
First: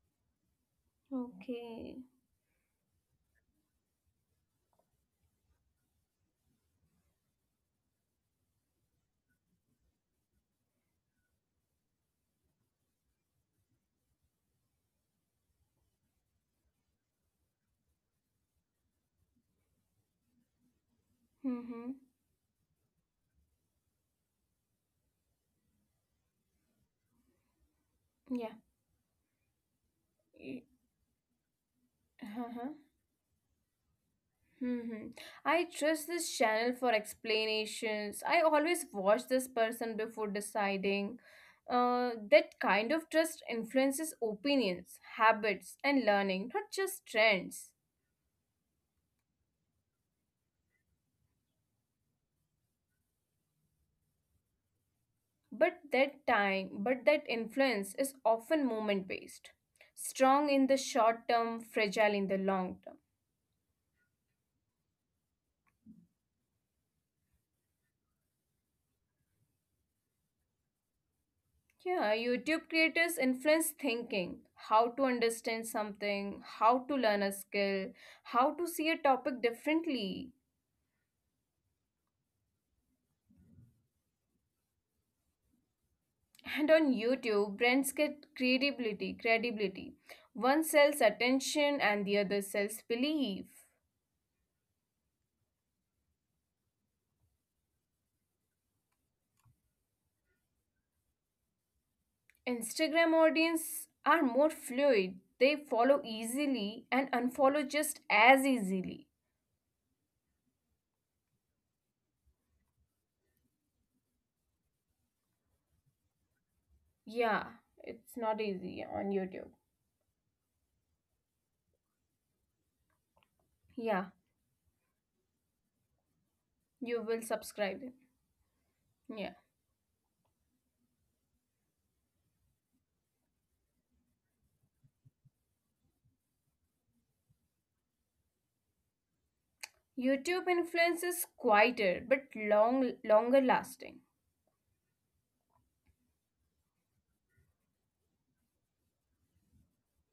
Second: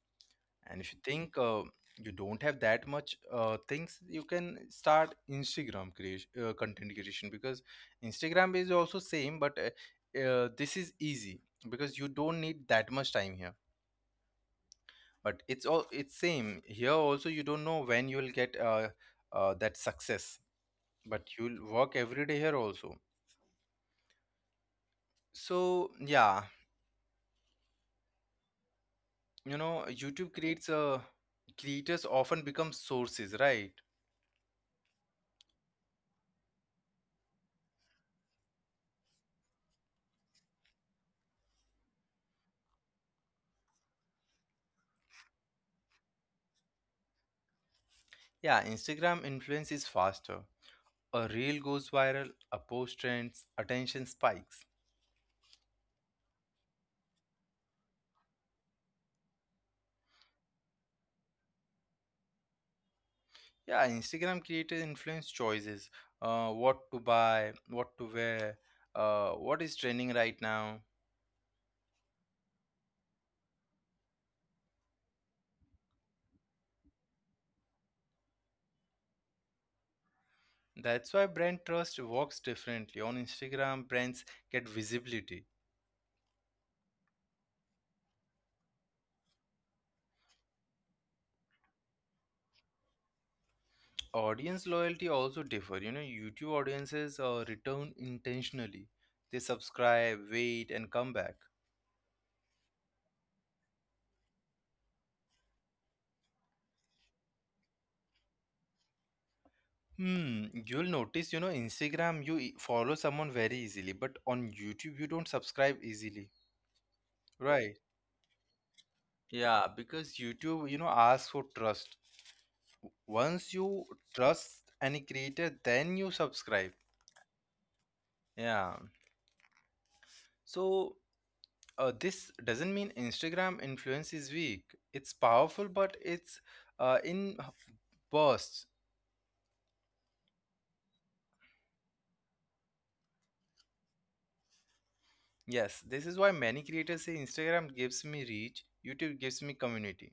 A: And if you think uh,
B: Okay.
A: you don't have that much uh, things, you can start instagram creation uh, content creation because instagram is also same but uh, uh, this is easy because you don't need that much time here, but it's all it's same here also. You don't know when you will get uh, uh, that success, but you'll
B: Mm-hmm.
A: work every day here also. So yeah,
B: Yeah.
A: you know, YouTube
B: Y-
A: creates a creators often
B: Uh-huh.
A: become sources, right?
B: Hmm. I trust this channel for explanations. I always watch this person before deciding. Uh, that kind of trust influences opinions, habits, and learning, not just trends.
A: Yeah, Instagram influence is faster. A reel goes viral, a post trends, attention spikes.
B: But that time, but that influence is often moment based. Strong in the short term, fragile in the long term.
A: Yeah, Instagram creators influence choices. Uh, what to buy, what to wear, uh, what is trending right now.
B: Yeah, YouTube creators influence thinking, how to understand something, how to learn a skill, how to see a topic differently.
A: That's why brand trust works differently. On Instagram, brands get visibility.
B: And on YouTube, brands get credibility, credibility. One sells attention and the other sells belief.
A: Audience loyalty also differ, you know. YouTube audiences uh, return intentionally. They subscribe, wait, and come back.
B: Instagram audience are more fluid. They follow easily and unfollow just as easily.
A: Hmm, you'll notice, you know, instagram you e- follow someone very easily, but on youtube you don't subscribe easily,
B: Yeah,
A: right?
B: it's not easy on YouTube.
A: Yeah, because youtube, you know, asks for trust. Once you
B: Yeah,
A: trust any creator, then you subscribe.
B: you will subscribe.
A: Yeah,
B: Yeah.
A: so uh, this doesn't mean instagram influence is weak. It's powerful, but it's uh, in posts.
B: YouTube influence is quieter but long longer lasting.
A: Yes, this is why many creators say Instagram gives me reach, YouTube gives me community.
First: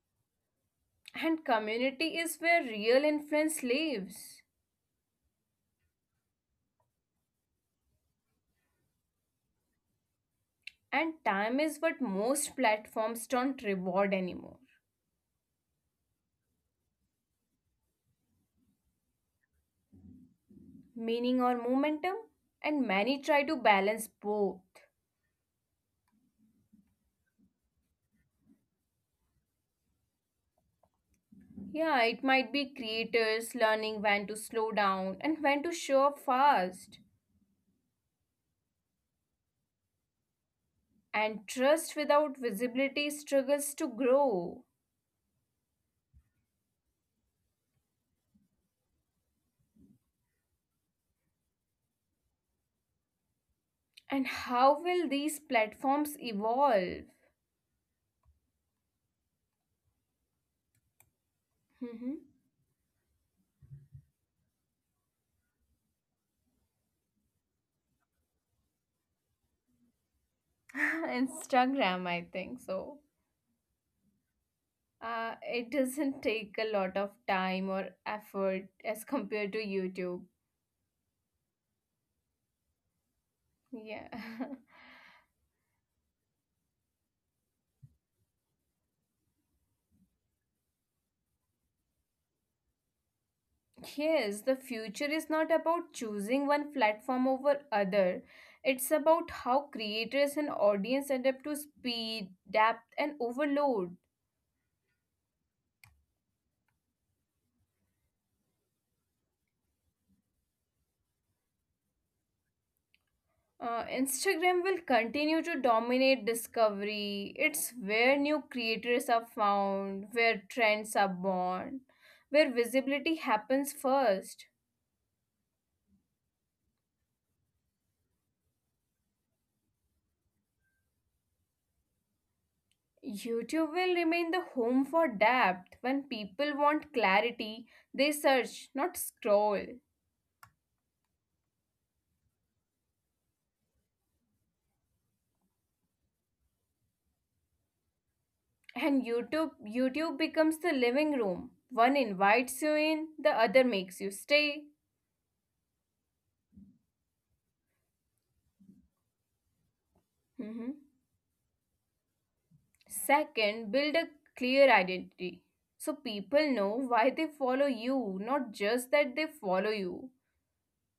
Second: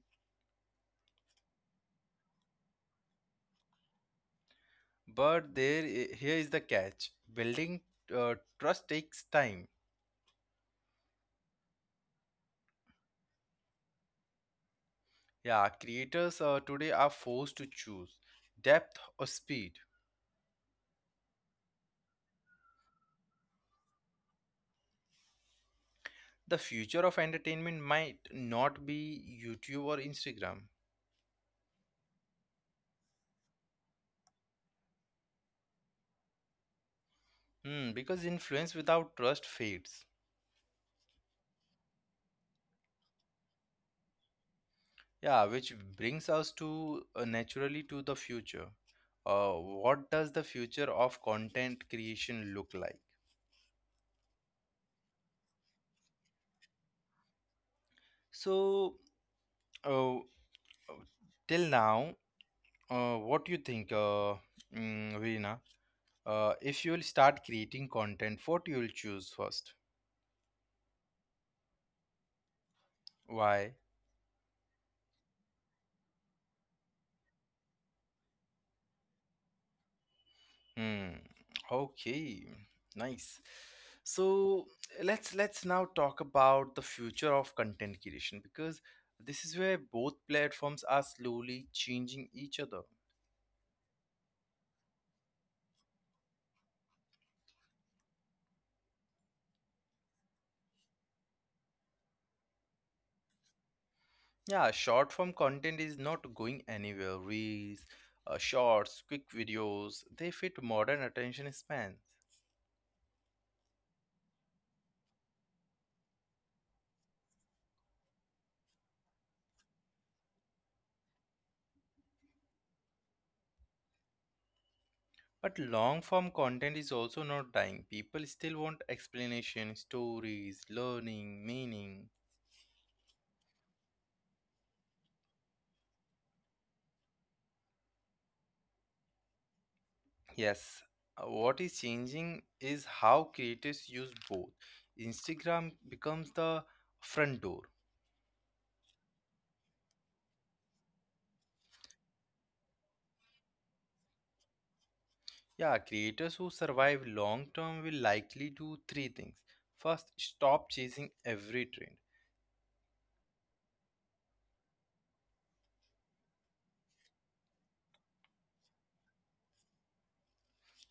B: And community is where real influence lives.
A: But there, i- here is the catch: building uh, trust takes time.
B: And time is what most platforms don't reward anymore.
A: Yeah, creators uh, today are forced to choose depth or speed.
B: Meaning or momentum? And many try to balance both.
A: The future of entertainment might not be YouTube or Instagram.
B: Yeah, it might be creators learning when to slow down and when to show up fast.
A: Hmm, because influence without trust fades.
B: And trust without visibility struggles to grow.
A: Yeah, which brings us to uh, naturally, to the future. Uh, what does the future of content creation look like?
B: And how will these platforms evolve?
A: So, uh, uh, till now,
B: Mhm.
A: uh, what do you think, uh, mm, Veena? Uh, if you will start creating content, what you will choose first?
B: Instagram, I think so.
A: Why?
B: Uh, it doesn't take a lot of time or effort as compared to YouTube.
A: Hmm. Okay. Nice.
B: Yeah.
A: So let's let's now talk about the future of content creation, because this is where both platforms are slowly changing each other.
B: Yes, the future is not about choosing one platform over other. It's about how creators and audience adapt to speed, depth, and overload.
A: Yeah, short form content is not going anywhere. Reels, uh, shorts, quick videos, they fit modern attention spans.
B: Uh, Instagram will continue to dominate discovery. It's where new creators are found, where trends are born, where visibility happens first.
A: But long form content is also not dying. People still want explanation, stories, learning, meaning.
B: YouTube will remain the home for depth. When people want clarity, they search, not scroll.
A: Yes, uh, what is changing is how creators use both. Instagram becomes the front door.
B: And YouTube YouTube becomes the living room. One invites you in, the other makes you stay.
A: Yeah, creators who survive long term will likely do three things. First,
B: Mhm.
A: stop chasing every trend.
B: Second, build a clear identity so people know why they follow you, not just that they follow you,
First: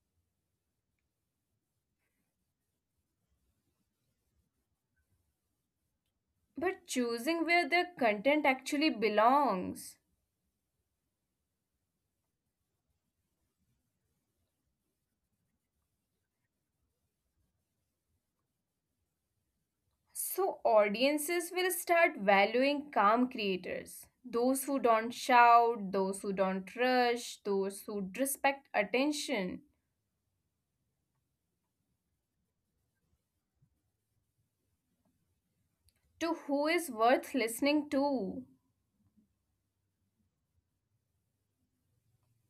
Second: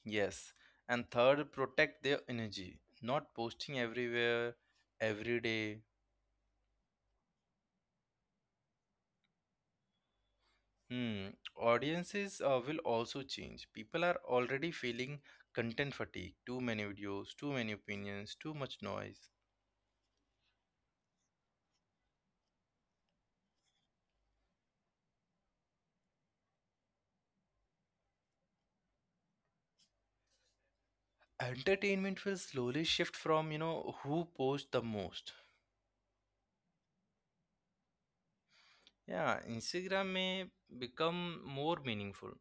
A: Yes. And third, protect their energy. Not posting everywhere, every day.
B: but choosing where their content actually belongs.
A: Hmm. Audiences uh, will also change. People are already feeling content fatigue. Too many videos, too many opinions, too much noise.
B: So, audiences will start valuing calm creators, those who don't shout, those who don't rush, those who respect attention,
A: Entertainment will slowly shift from, you know, who posts the most.
B: to who is worth listening to.
A: Yeah, instagram may become more meaningful.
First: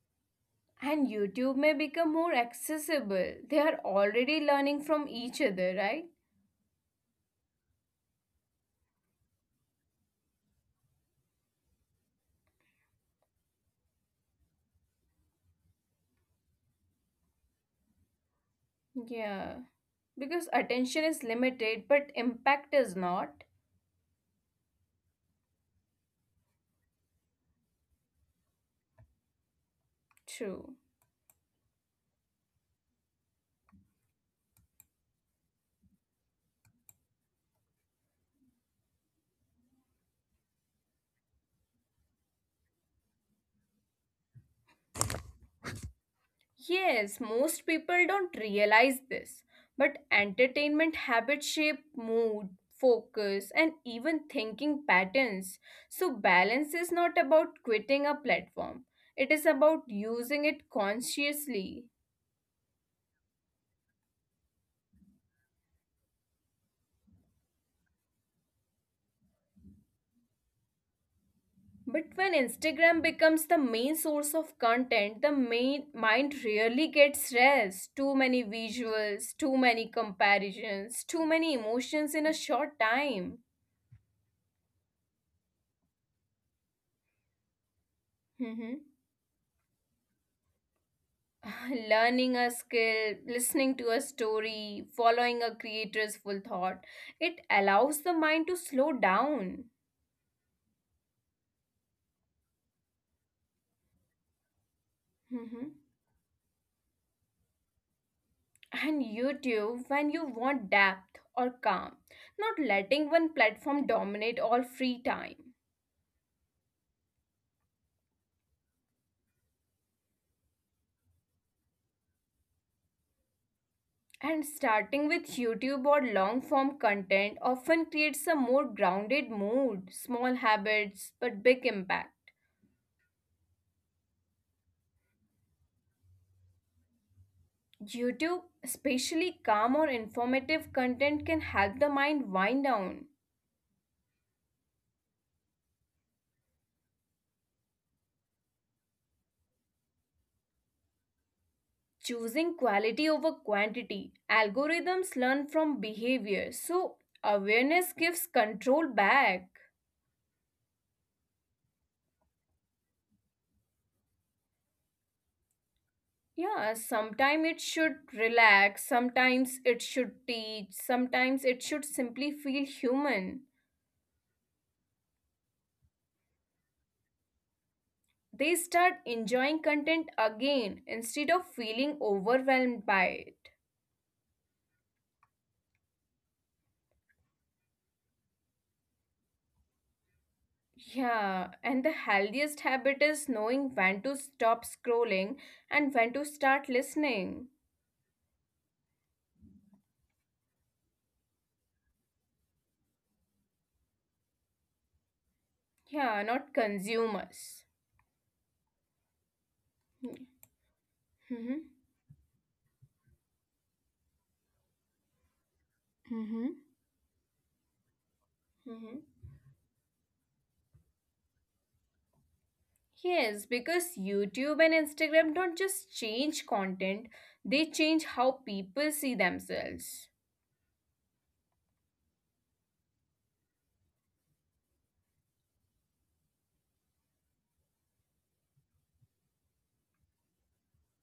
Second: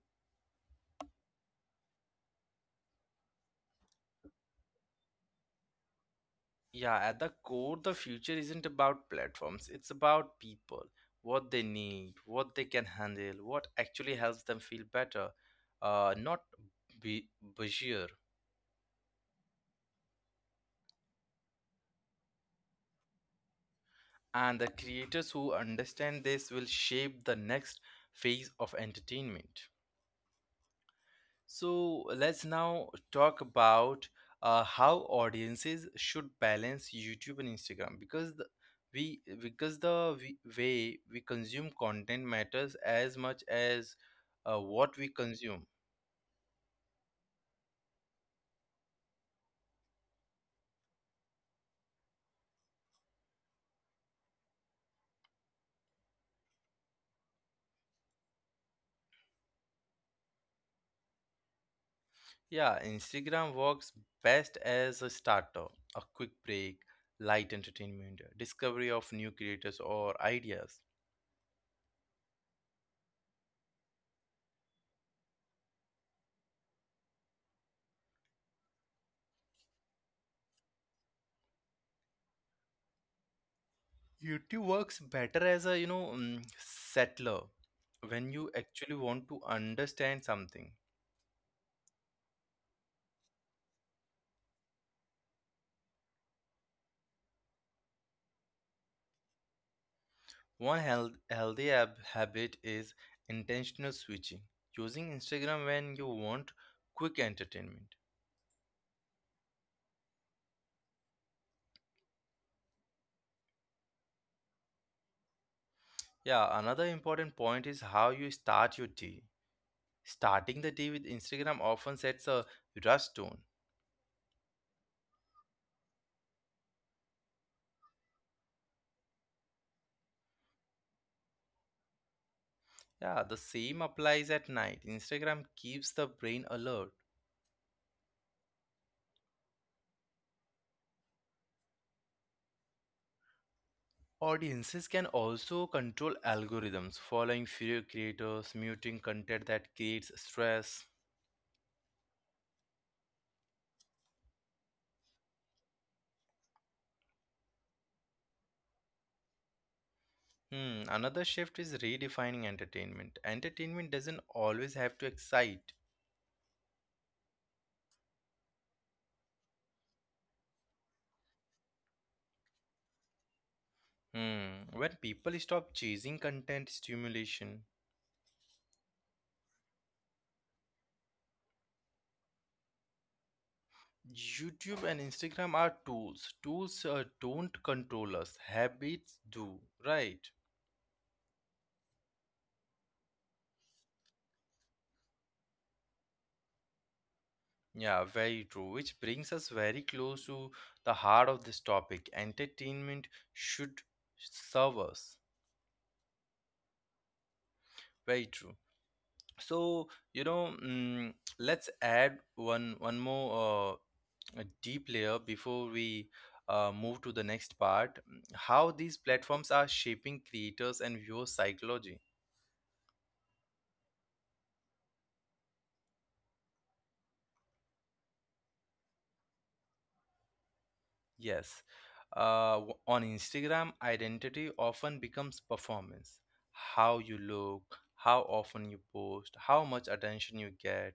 B: And YouTube may become more accessible. They are already learning from each other, right?
A: Yeah, at the core, the future isn't about platforms, it's about people. What they need, what they can handle, what actually helps them feel better, uh, not be busier.
B: Yeah. Because attention is limited, but impact is not.
A: And the creators who understand this will shape the next phase of entertainment.
B: True.
A: So let's now talk about uh, how audiences should balance YouTube and Instagram, because the, we because the we, way we consume content matters as much as uh, what we consume.
B: Yes, most people don't realize this, but entertainment habits shape mood, focus, and even thinking patterns. So, balance is not about quitting a platform, it is about using it consciously.
A: Yeah, Instagram works best as a starter, a quick break, light entertainment, discovery of new creators or ideas.
B: But when Instagram becomes the main source of content, the main mind really gets stressed. Too many visuals, too many comparisons, too many emotions in a short time.
A: YouTube works better as a, you know, mm, settler, when you
B: Mhm.
A: actually want to understand something.
B: Learning a skill, listening to a story, following a creator's full thought, it allows the mind to slow down.
A: One health, healthy ab- habit is intentional switching, using Instagram
B: Mhm.
A: when you want quick entertainment.
B: And YouTube, when you want depth or calm, not letting one platform dominate all free time.
A: Yeah, another important point is how you start your day. Starting the day with Instagram often sets a rush tone.
B: And starting with YouTube or long form content often creates a more grounded mood, small habits, but big impact.
A: Yeah, the same applies at night. Instagram keeps the brain alert.
B: YouTube, especially calm or informative content, can help the mind wind down.
A: Audiences can also control algorithms, following fewer creators, muting content that creates stress.
B: Choosing quality over quantity, algorithms learn from behavior, so awareness gives control back.
A: Hmm, another shift is redefining entertainment. Entertainment doesn't always have to excite.
B: Yeah, sometimes it should relax, sometimes it should teach, sometimes it should simply feel human.
A: Hmm, when people stop chasing content stimulation,
B: They start enjoying content again instead of feeling overwhelmed by it.
A: YouTube and Instagram are tools. Tools uh, don't control us, habits do, right?
B: Yeah, and the healthiest habit is knowing when to stop scrolling and when to start listening.
A: Yeah, very true. Which brings us very close to the heart of this topic. Entertainment should serve us.
B: Yeah, not consumers.
A: Very true. So,
B: Mm-hmm.
A: you know, mm, let's add one one more uh, a deep layer before we
B: Mm-hmm.
A: uh, move to the next part. Mm, how
B: Mm-hmm.
A: these platforms are shaping creators and viewers psychology.
B: Yes, because YouTube and Instagram don't just change content, they change how people see themselves.
A: Yes, uh, w- on instagram, identity often becomes performance. How you look, how often you post, how much attention you get.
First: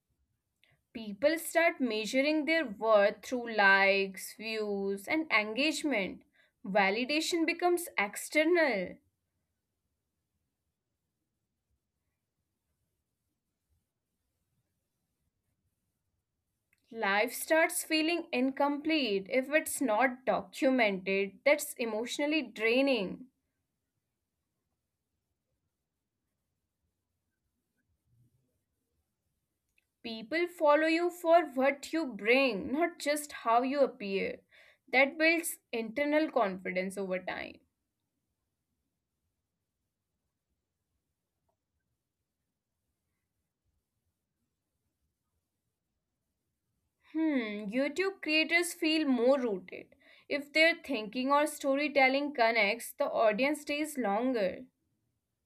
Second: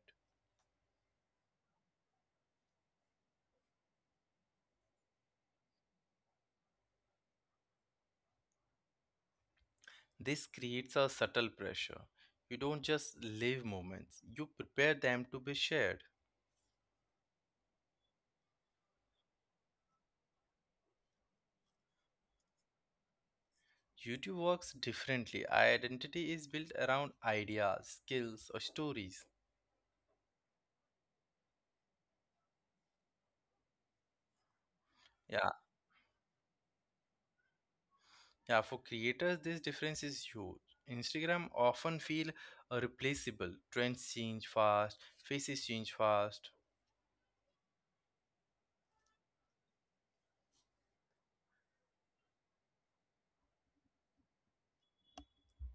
B: People start measuring their worth through likes, views, and engagement. Validation becomes external.
A: This creates a subtle pressure. You don't just live moments, you prepare them to be shared.
B: Life starts feeling incomplete if it's not documented. That's emotionally draining.
A: YouTube works differently. Identity is built around ideas, skills, or stories.
B: People follow you for what you bring, not just how you appear. That
A: Yeah,
B: builds internal confidence over time.
A: yeah. For creators, this difference is huge. Instagram often feel uh, replaceable. Trends change fast, faces change fast.
B: Hmm, YouTube creators feel more rooted. If their thinking or storytelling connects, the audience stays longer.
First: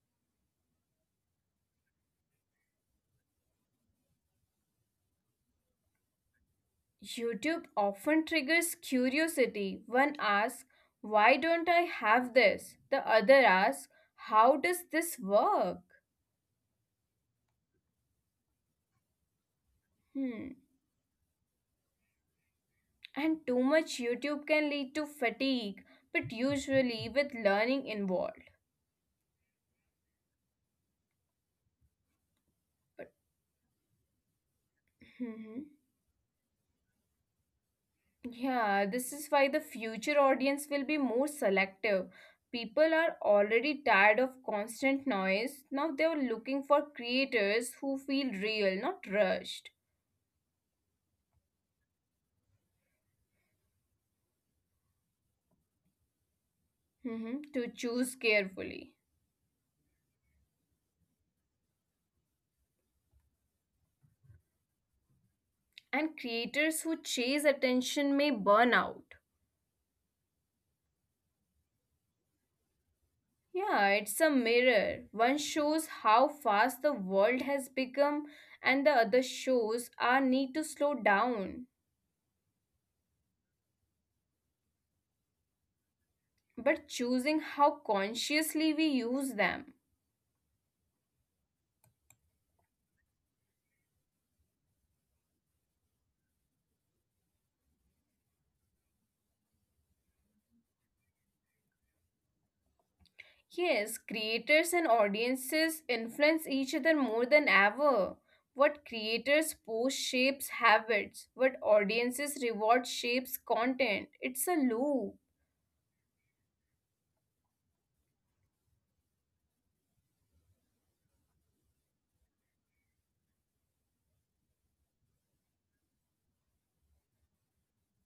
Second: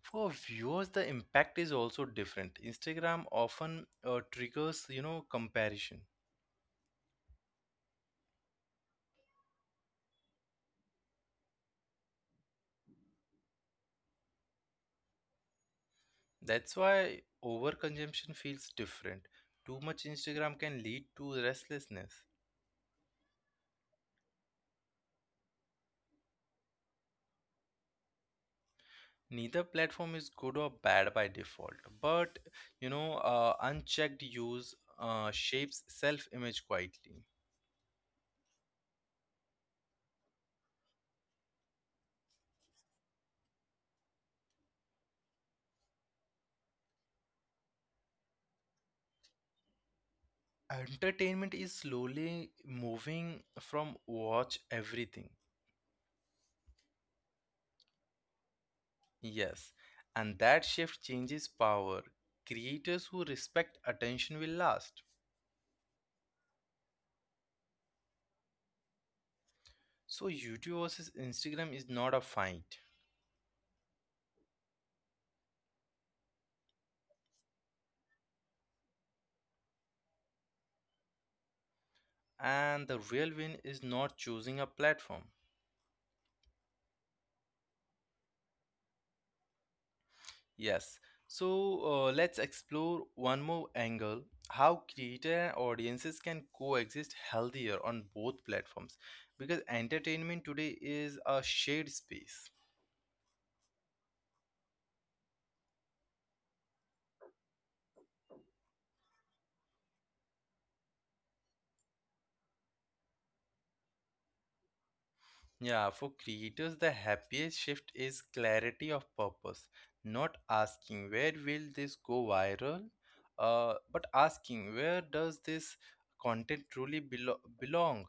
A: For viewers, the impact is also different. Instagram often uh, triggers, you know, comparison.
B: YouTube often triggers curiosity. One asks, why don't I have this? The other asks, how does this work?
A: That's why overconsumption feels different. Too much Instagram
B: Hmm,
A: can lead to restlessness.
B: and too much YouTube can lead to fatigue, but usually with learning involved.
A: Neither platform is good or bad by default, but, you know,
B: But,
A: uh, unchecked use uh,
B: mhm.
A: shapes self-image quietly.
B: Yeah, this is why the future audience will be more selective. People are already tired of constant noise. Now they are looking for creators who feel real, not rushed.
A: Entertainment is slowly moving from watch everything.
B: Mhm, to choose carefully.
A: Yes, and that shift changes power. Creators who respect attention will last.
B: And creators who chase attention may burn out.
A: So youtube versus instagram is not a fight.
B: Yeah, it's a mirror. One shows how fast the world has become, and the other shows our need to slow down,
A: And the real win is not choosing a platform.
B: but choosing how consciously we use them.
A: Yes. So uh, let's explore one more angle, how creator and audiences can coexist healthier on both platforms, because entertainment today is a shared space.
B: Yes, creators and audiences influence each other more than ever. What creators post shapes habits, what audiences reward shapes content. It's a loop.
A: Yeah, for creators, the happiest shift is clarity of purpose, not asking where will this go viral, uh, but asking where does this content truly belo- belong.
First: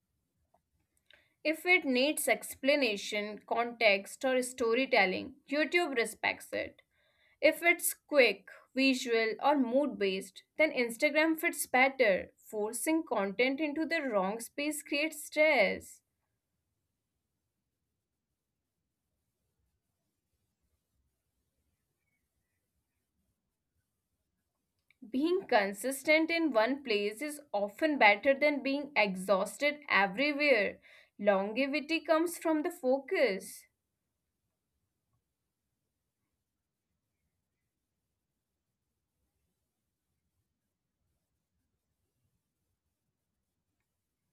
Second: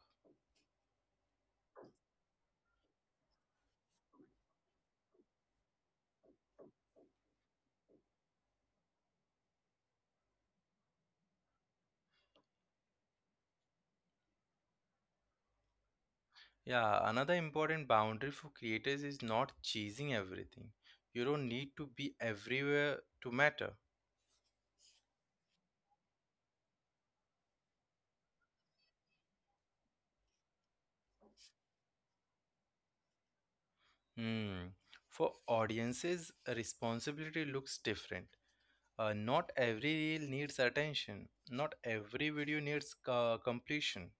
B: If it needs explanation, context, or storytelling, YouTube respects it. If it's quick, visual, or mood based, then Instagram fits better. Forcing content into the wrong space creates stress.
A: Yeah, another important boundary for creators is not chasing everything. You don't need to be everywhere to matter.
B: Being consistent in one place is often better than being exhausted everywhere. Longevity comes from the focus.
A: Hmm. For audiences, responsibility looks different. Uh, not every reel needs attention. Not every video needs uh, completion.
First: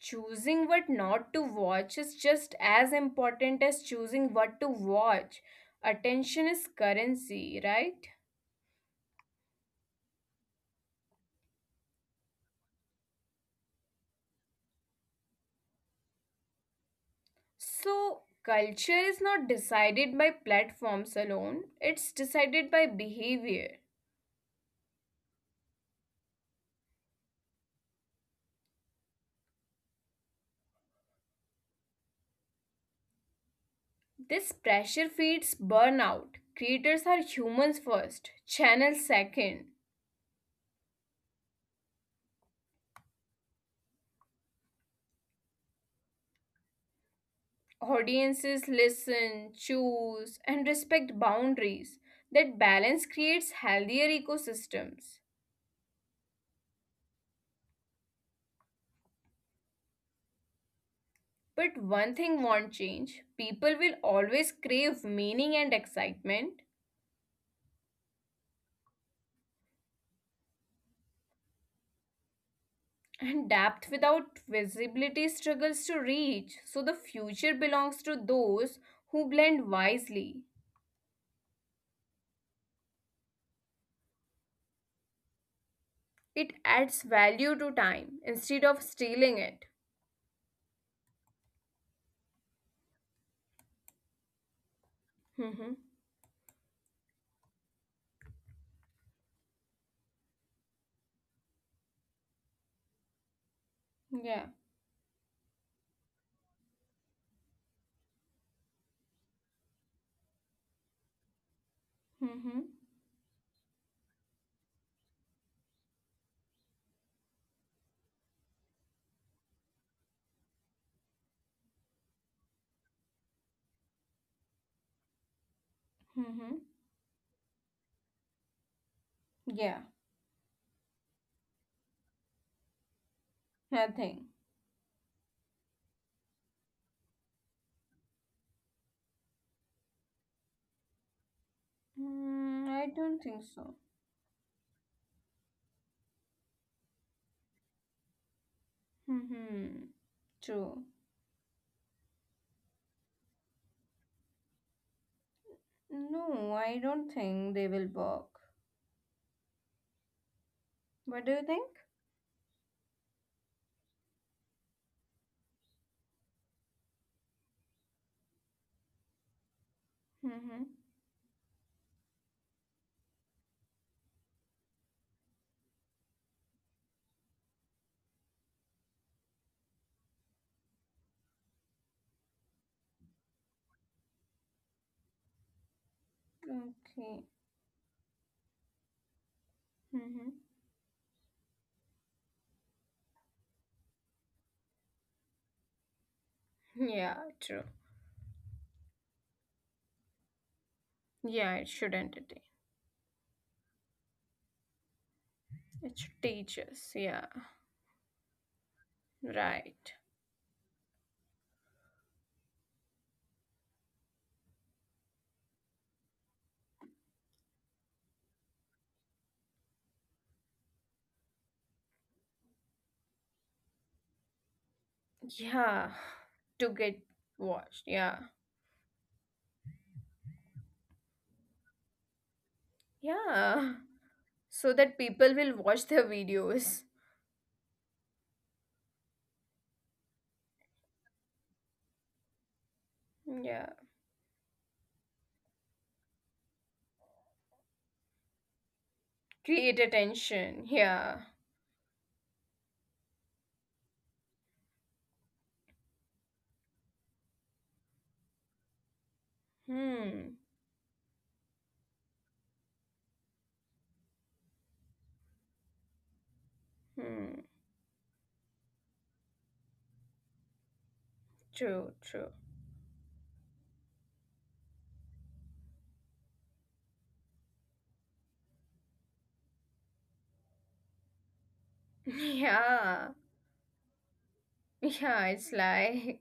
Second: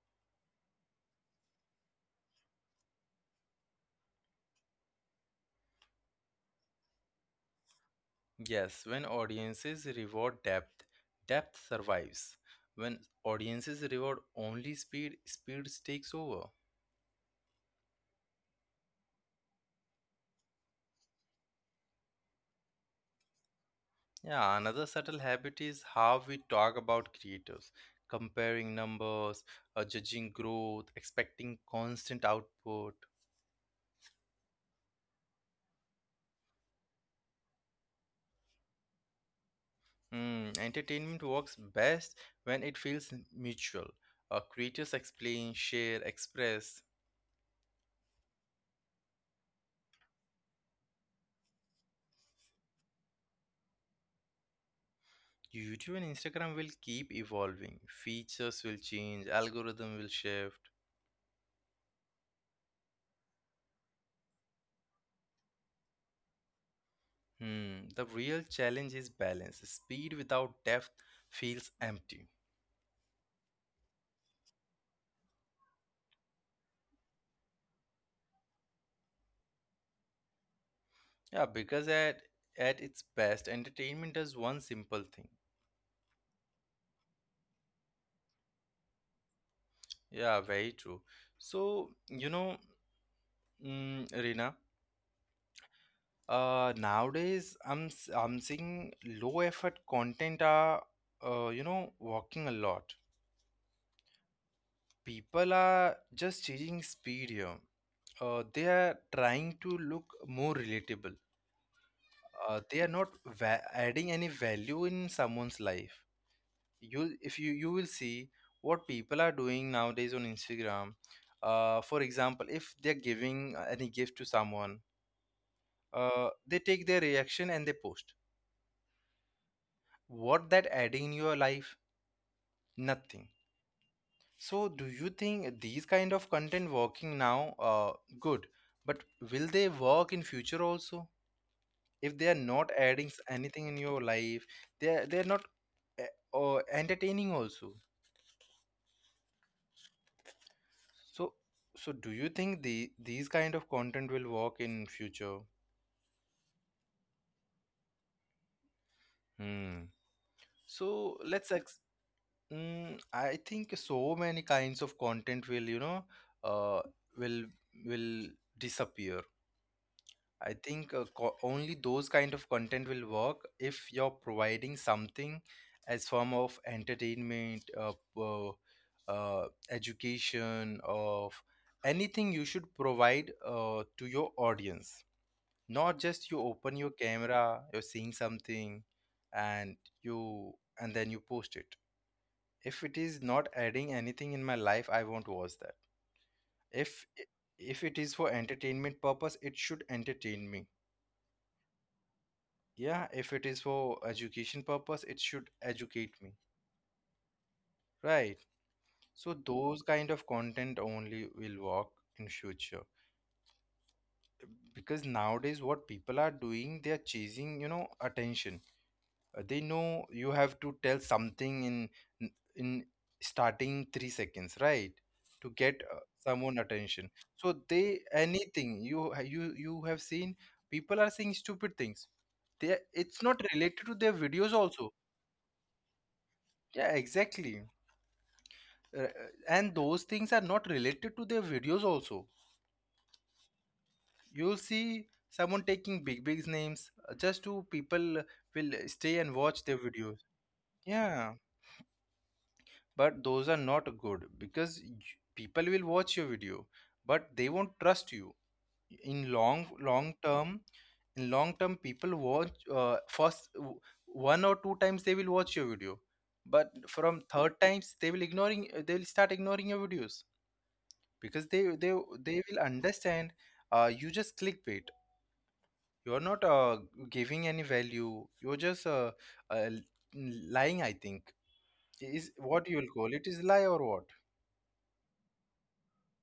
B: Choosing what not to watch is just as important as choosing what to watch. Attention is currency, right?
A: Yes, when audiences reward depth, depth survives. When audiences reward only speed, speed takes over.
B: So, culture is not decided by platforms alone, it's decided by behavior.
A: Yeah, another subtle habit is how we talk about creators, comparing numbers, uh, judging growth, expecting constant output.
B: This pressure feeds burnout. Creators are humans first, channels second.
A: Hmm, entertainment works best when it feels mutual. Uh, creators explain, share, express.
B: Audiences listen, choose, and respect boundaries. That balance creates healthier ecosystems.
A: YouTube and Instagram will keep evolving. Features will change, algorithm will shift.
B: But one thing won't change, people will always crave meaning and excitement,
A: Hmm, the real challenge is balance. Speed without depth feels empty.
B: and depth without visibility struggles to reach. So the future belongs to those who blend wisely.
A: Yeah, because at at its best, entertainment does one simple thing.
B: It adds value to time instead of stealing it.
A: Yeah, very true. So, you know, mm, Reena,
B: Mm-hmm.
A: uh, nowadays I'm s- I'm seeing low effort content are, uh, you know, working a lot.
B: Yeah.
A: People are just chasing speed here. Uh, they are trying to look more relatable.
B: Mm-hmm.
A: Uh, they are not va adding any value in someone's life. You if you you will see what people are doing nowadays on instagram, uh, for example, if they're giving uh, any gift to someone, uh,
B: Mm-hmm.
A: they take their reaction and they post.
B: Yeah.
A: What that adding in your life? Nothing.
B: Nothing.
A: So do you think these kind of content working now, uh, good, but will they work in future also? If they are
B: Mm, I
A: not
B: don't
A: adding s-
B: think so.
A: anything in your life, they're they're not uh, uh, entertaining also.
B: Hmm. True.
A: So, so do you think the these kind of content will work in future?
B: No, I don't think they will balk.
A: Hmm.
B: What do
A: So
B: you think?
A: let's ex- mm, I think so many kinds of content will, you know, uh will will disappear.
B: Hmm.
A: I think uh, co- only those kind of content will work if you're providing something as form of entertainment, uh, uh, uh, education, of anything. You should provide uh, to your audience, not just you open your
B: Okay.
A: camera, you're seeing something, and
B: Hmm.
A: you and then you post it. If it is not adding anything in my life, I won't watch that.
B: Yeah.
A: If
B: True.
A: if it is for entertainment purpose, it should entertain me.
B: Yeah. It should entertain.
A: Yeah, if it is for education purpose, it should
B: It should
A: educate me.
B: teach us. Yeah.
A: Right. So
B: Right.
A: those kind of content only will work in future because nowadays what people are doing, they are chasing, you know, attention. Uh, they know you have to tell something in in starting three seconds, right, to
B: Yeah.
A: get uh,
B: To
A: someone
B: get
A: attention. So
B: watched.
A: they,
B: Yeah.
A: anything you you you have seen, people are saying stupid things, they, it's not
B: Yeah.
A: related to their
B: So
A: videos
B: that
A: also.
B: people will watch their videos.
A: Yeah, exactly. Uh, uh, and those things are not related to their videos also.
B: Yeah.
A: You'll see someone taking big big names, uh, just to people will stay and watch
B: Create
A: their videos.
B: attention. Yeah.
A: Yeah, but those are not good because y- people will watch your video, but they won't trust you in long long
B: Hmm.
A: term. In long term people watch, uh, first w- one or two times they will watch your video, but from
B: Hmm.
A: third times they will ignoring they will start ignoring your videos, because they they
B: True. True.
A: they will understand uh, you just clickbait. You're not uh, giving any value, you're just uh, uh, l- lying, I think, is what you will
B: Yeah.
A: call it, is lie or what.
B: Yeah, it's like,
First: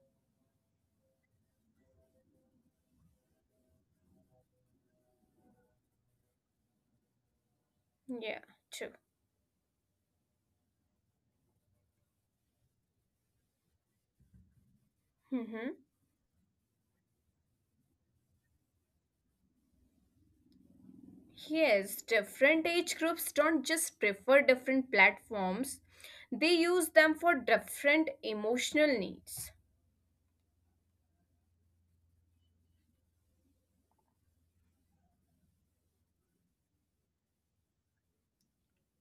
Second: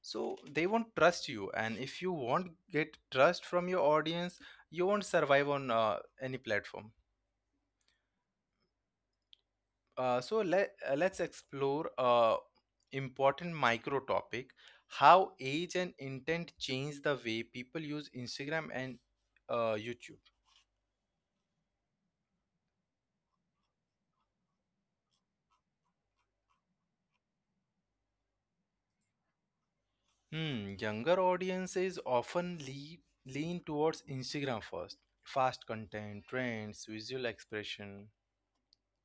A: So they won't trust you, and if you won't get trust from your audience, you won't survive on uh, any platform.
B: yeah, true.
A: Uh, so let, uh, let's explore a important micro topic: how age
B: Mm-hmm.
A: and intent change the way people use Instagram and uh, YouTube.
B: Yes, different age groups don't just prefer different platforms, they use them for different emotional needs.
A: Hmm, younger audiences often lean, lean towards Instagram first: fast content, trends, visual expression.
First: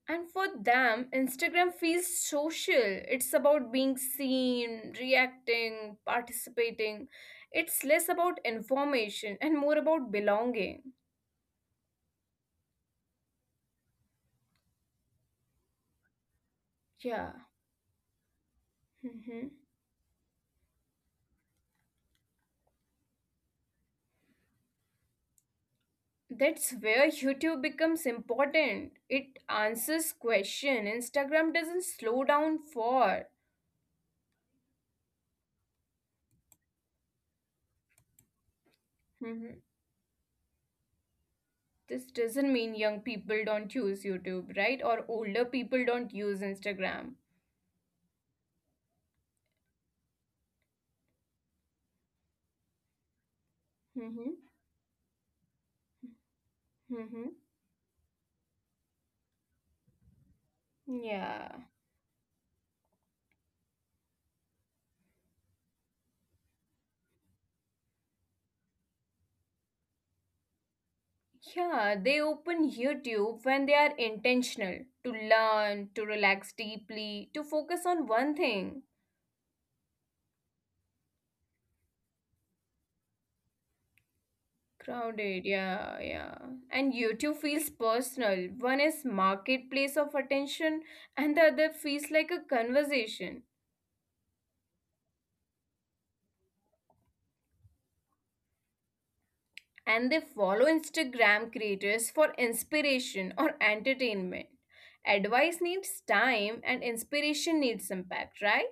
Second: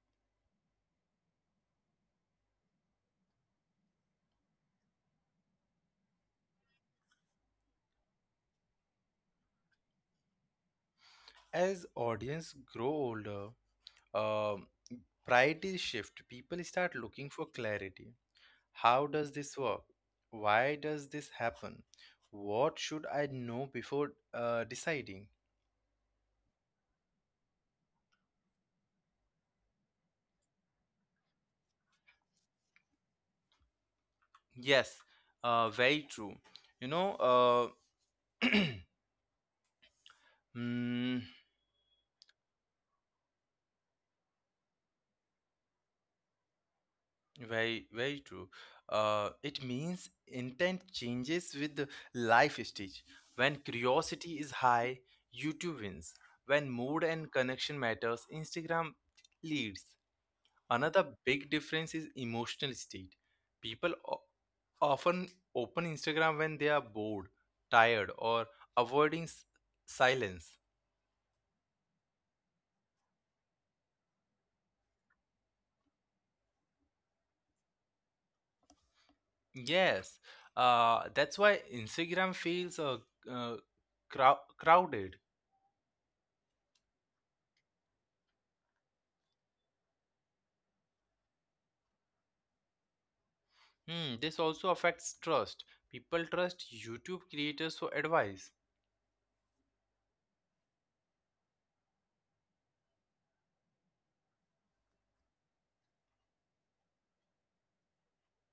B: And for them, Instagram feels social. It's about being seen, reacting, participating. It's less about information and more about belonging.
A: As audience grow older, um priorities shift. People start
B: Yeah.
A: looking for clarity. How does
B: Mm-hmm.
A: this work? Why does this happen? What should I know before uh, deciding?
B: That's where YouTube becomes important. It answers question instagram doesn't slow down for.
A: Yes, uh, very true. You know, uh,
B: Mhm.
A: mm,
B: This doesn't mean young people don't use YouTube, right? Or older people don't use Instagram.
A: Very, very true. Uh, it means intent changes with the life stage. When
B: Mm-hmm.
A: curiosity is high, YouTube wins. When mood
B: Mm-hmm.
A: and connection matters, Instagram leads. Another
B: yeah
A: big difference is emotional state. People o- often open Instagram when they are bored, tired, or avoiding s- silence.
B: yeah, they open YouTube when they are intentional, to learn, to relax deeply, to focus on one thing.
A: Yes, uh, that's why Instagram feels uh, uh, crow- crowded.
B: Crowded, yeah, yeah. And YouTube feels personal. One is marketplace of attention, and the other feels like a conversation.
A: Hmm, this also affects trust. People trust YouTube creators for advice.
B: And they follow Instagram creators for inspiration or entertainment. Advice needs time, and inspiration needs impact, right?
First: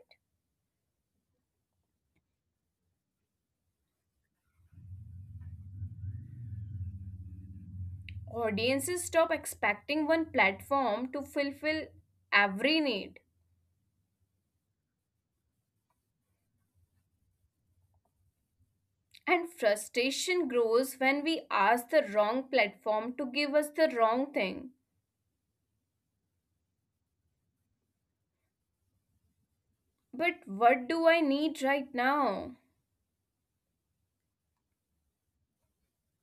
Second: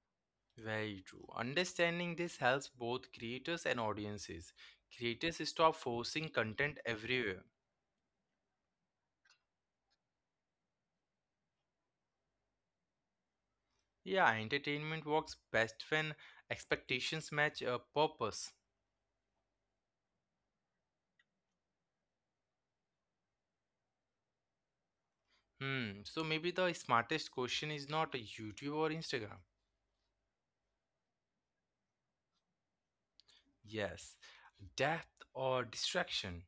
A: Very true. Understanding this helps both creators and audiences. Creators stop forcing content everywhere.
B: Audiences stop expecting one platform to fulfill every need.
A: Yeah, entertainment works best when expectations match a purpose.
B: And frustration grows when we ask the wrong platform to give us the wrong thing.
A: Hmm, so maybe the smartest question is not a YouTube or Instagram.
B: But what do I need right now?
A: Yes, depth or distraction,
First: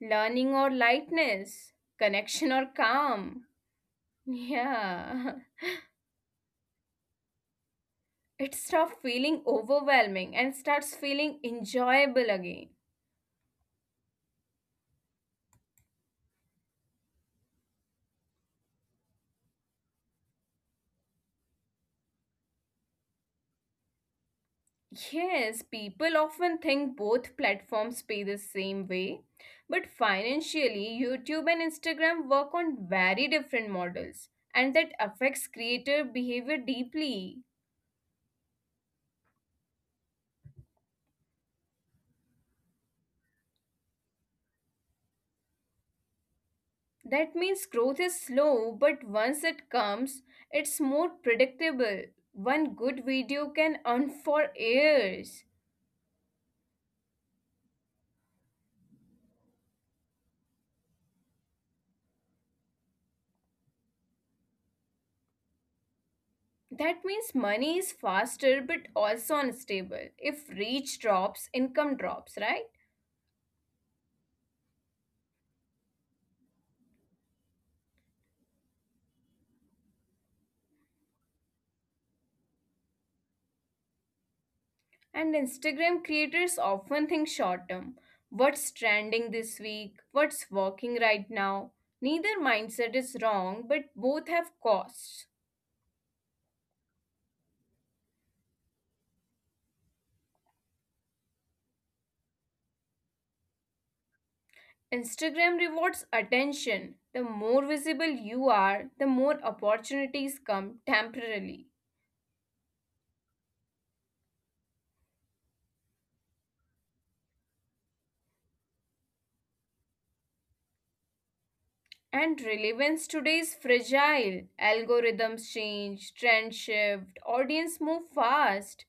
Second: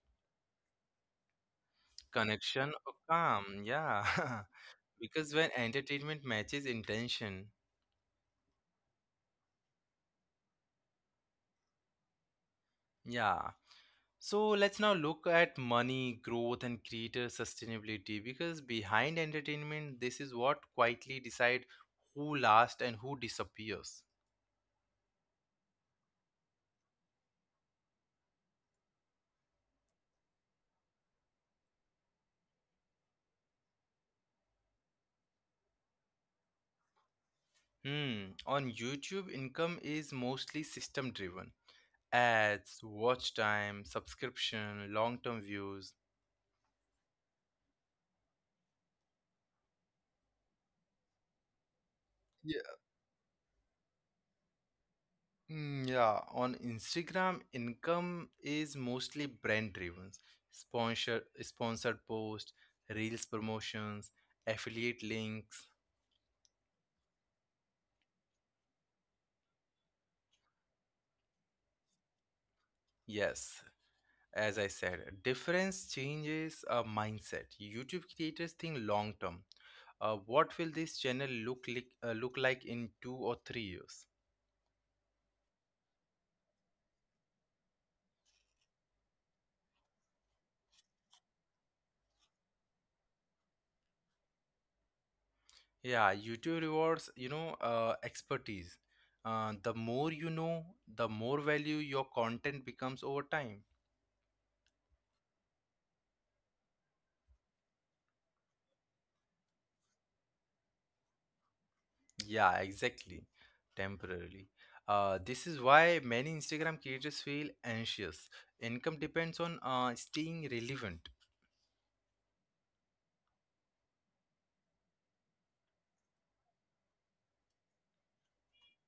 B: Learning or lightness? Connection or
A: connection or
B: calm?
A: calm. Yeah,
B: Yeah.
A: because when entertainment matches intention,
B: It stops feeling overwhelming and starts feeling enjoyable again.
A: yeah. So let's now look at money, growth, and creator sustainability, because behind entertainment, this is what quietly decide who lasts and who disappears.
B: Yes, people often think both platforms pay the same way, but financially, YouTube and Instagram work on very different models, and that affects creator behavior deeply.
A: Hmm. On YouTube, income is mostly system driven: ads, watch time, subscription, long term views.
B: That means growth is slow, but once it comes, it's more predictable. One
A: Yeah.
B: good video can earn for years.
A: Mm, yeah. On Instagram, income is mostly brand driven: Sponsor sponsored posts, reels promotions, affiliate links.
B: That means money is faster but also unstable. If reach drops, income drops, right?
A: Yes. As I said, difference changes a mindset. YouTube creators think long term. Uh, what will this channel look like, uh, look like in two or three years?
B: And Instagram creators often think short term. What's trending this week? What's working right now? Neither mindset is wrong, but both have costs.
A: Yeah, YouTube rewards, you know, uh, expertise. Uh, the more you know, the more value your content becomes over time.
B: Instagram rewards attention. The more visible you are, the more opportunities come temporarily.
A: Yeah, exactly. Temporarily. Uh, this is why many Instagram creators feel anxious. Income depends on uh, staying relevant.
B: And relevance today is fragile. Algorithms change, trend shift, audience move fast.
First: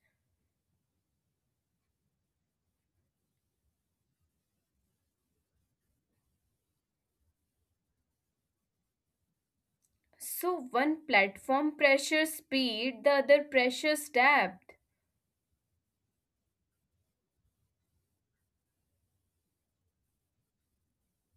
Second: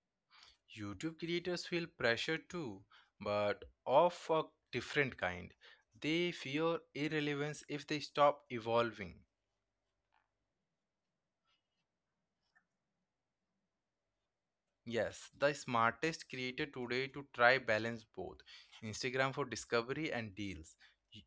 A: YouTube creators feel pressure too, but of a different kind. They fear irrelevance if they stop evolving.
B: So one platform pressures speed, the other pressures depth.
A: Yes, the smartest creator today to try balance both: Instagram for discovery and deals. Y-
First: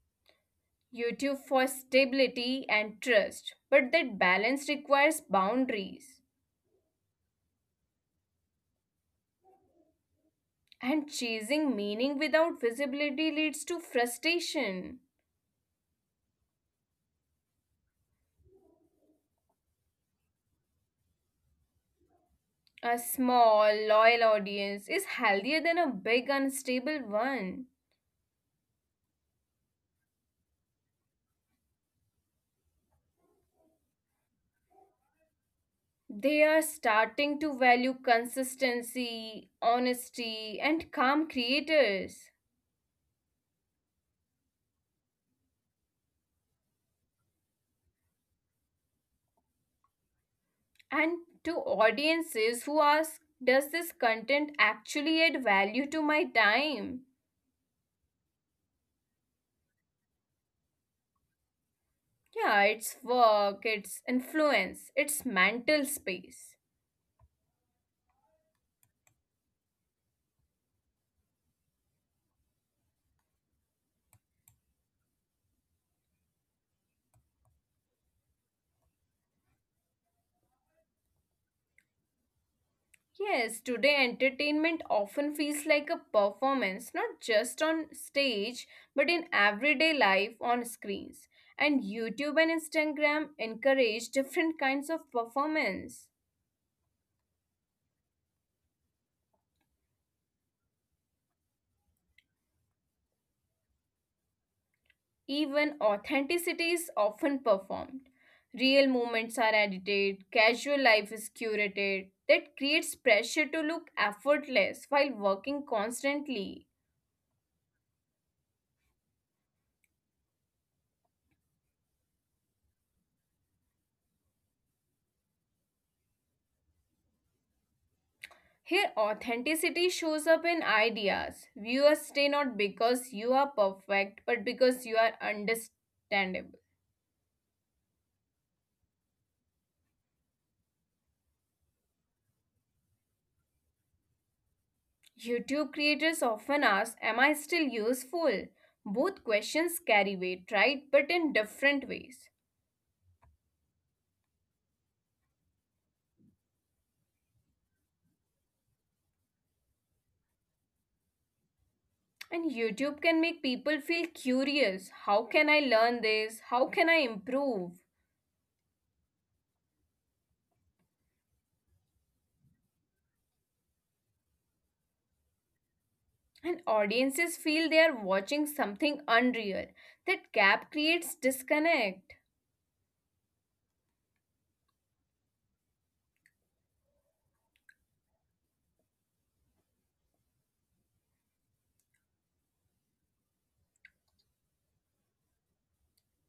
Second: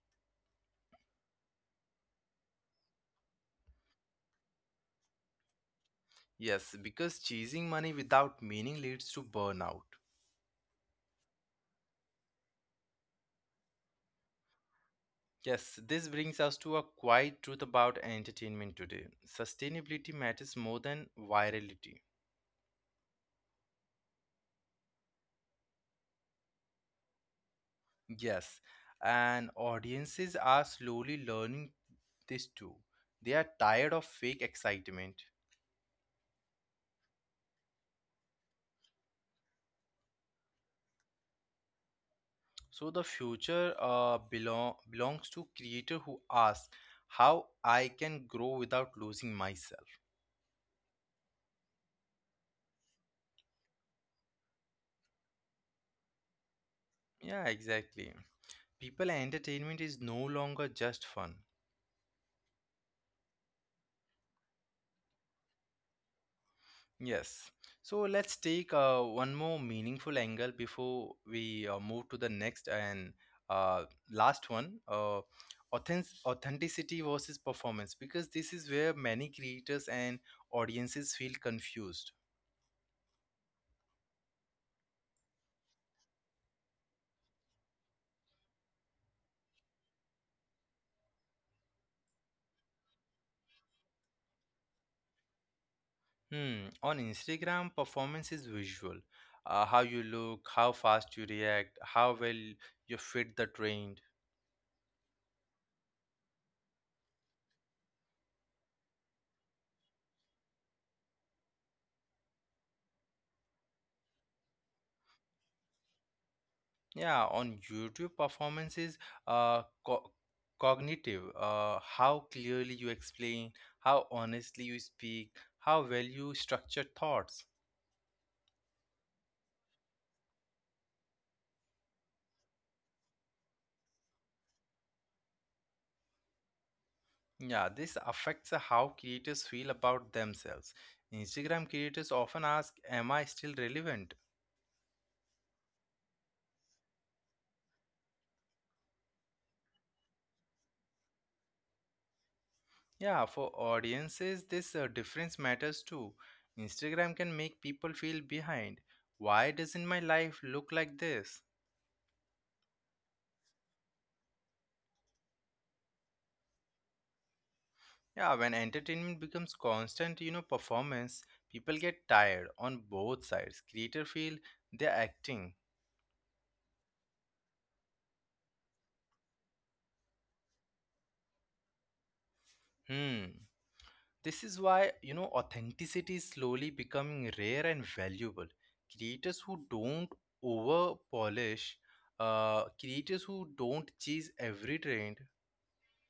B: YouTube for stability and trust. But that balance requires boundaries.
A: Yes, because chasing money without meaning leads to burnout.
B: And chasing meaning without visibility leads to frustration.
A: Yes, this brings us to a quiet truth about entertainment today: sustainability matters more than virality.
B: A small, loyal audience is healthier than a big, unstable one.
A: Yes, and audiences are slowly learning this too. They are tired of fake excitement.
B: They are starting to value consistency, honesty, and calm creators.
A: So the future uh, belong belongs to creator who asks how I can grow without losing myself.
B: And to audiences who ask, does this content actually add value to my time?
A: Yeah, exactly. People and entertainment is no longer just fun.
B: Yeah, it's work, it's influence, it's mental space.
A: Yes. So let's take uh, one more meaningful angle before we uh, move to the next and uh, last one. Uh, authentic- authenticity versus performance, because this is where many creators and audiences feel confused.
B: Yes, today entertainment often feels like a performance, not just on stage, but in everyday life on screens. And YouTube and Instagram encourage different kinds of performance.
A: Hmm. On Instagram, performance is visual. Uh, how you look, how fast you react, how well you fit the trend.
B: Even authenticity is often performed. Real moments are edited, casual life is curated. That creates pressure to look effortless while working constantly.
A: Yeah, on YouTube, performance is uh, co- cognitive. Uh, how clearly you explain, how honestly you speak, how well you structure thoughts.
B: Here, authenticity shows up in ideas. Viewers stay not because you are perfect, but because you are understandable.
A: Yeah, this affects how creators feel about themselves. Instagram creators often ask, "Am I still relevant?"
B: YouTube creators often ask, am I still useful? Both questions carry weight, right? But in different ways.
A: Yeah, for audiences, this uh, difference matters too. Instagram can make people feel behind. Why doesn't my life look like this?
B: And YouTube can make people feel curious, how can I learn this? How can I improve?
A: Yeah, when entertainment becomes constant, you know, performance, people get tired on both sides. Creator feel they're acting.
B: And audiences feel they are watching something unreal. That gap creates disconnect.
A: Hmm. This is why, you know, authenticity is slowly becoming rare and valuable. Creators who don't over polish, uh, creators who don't chase every trend,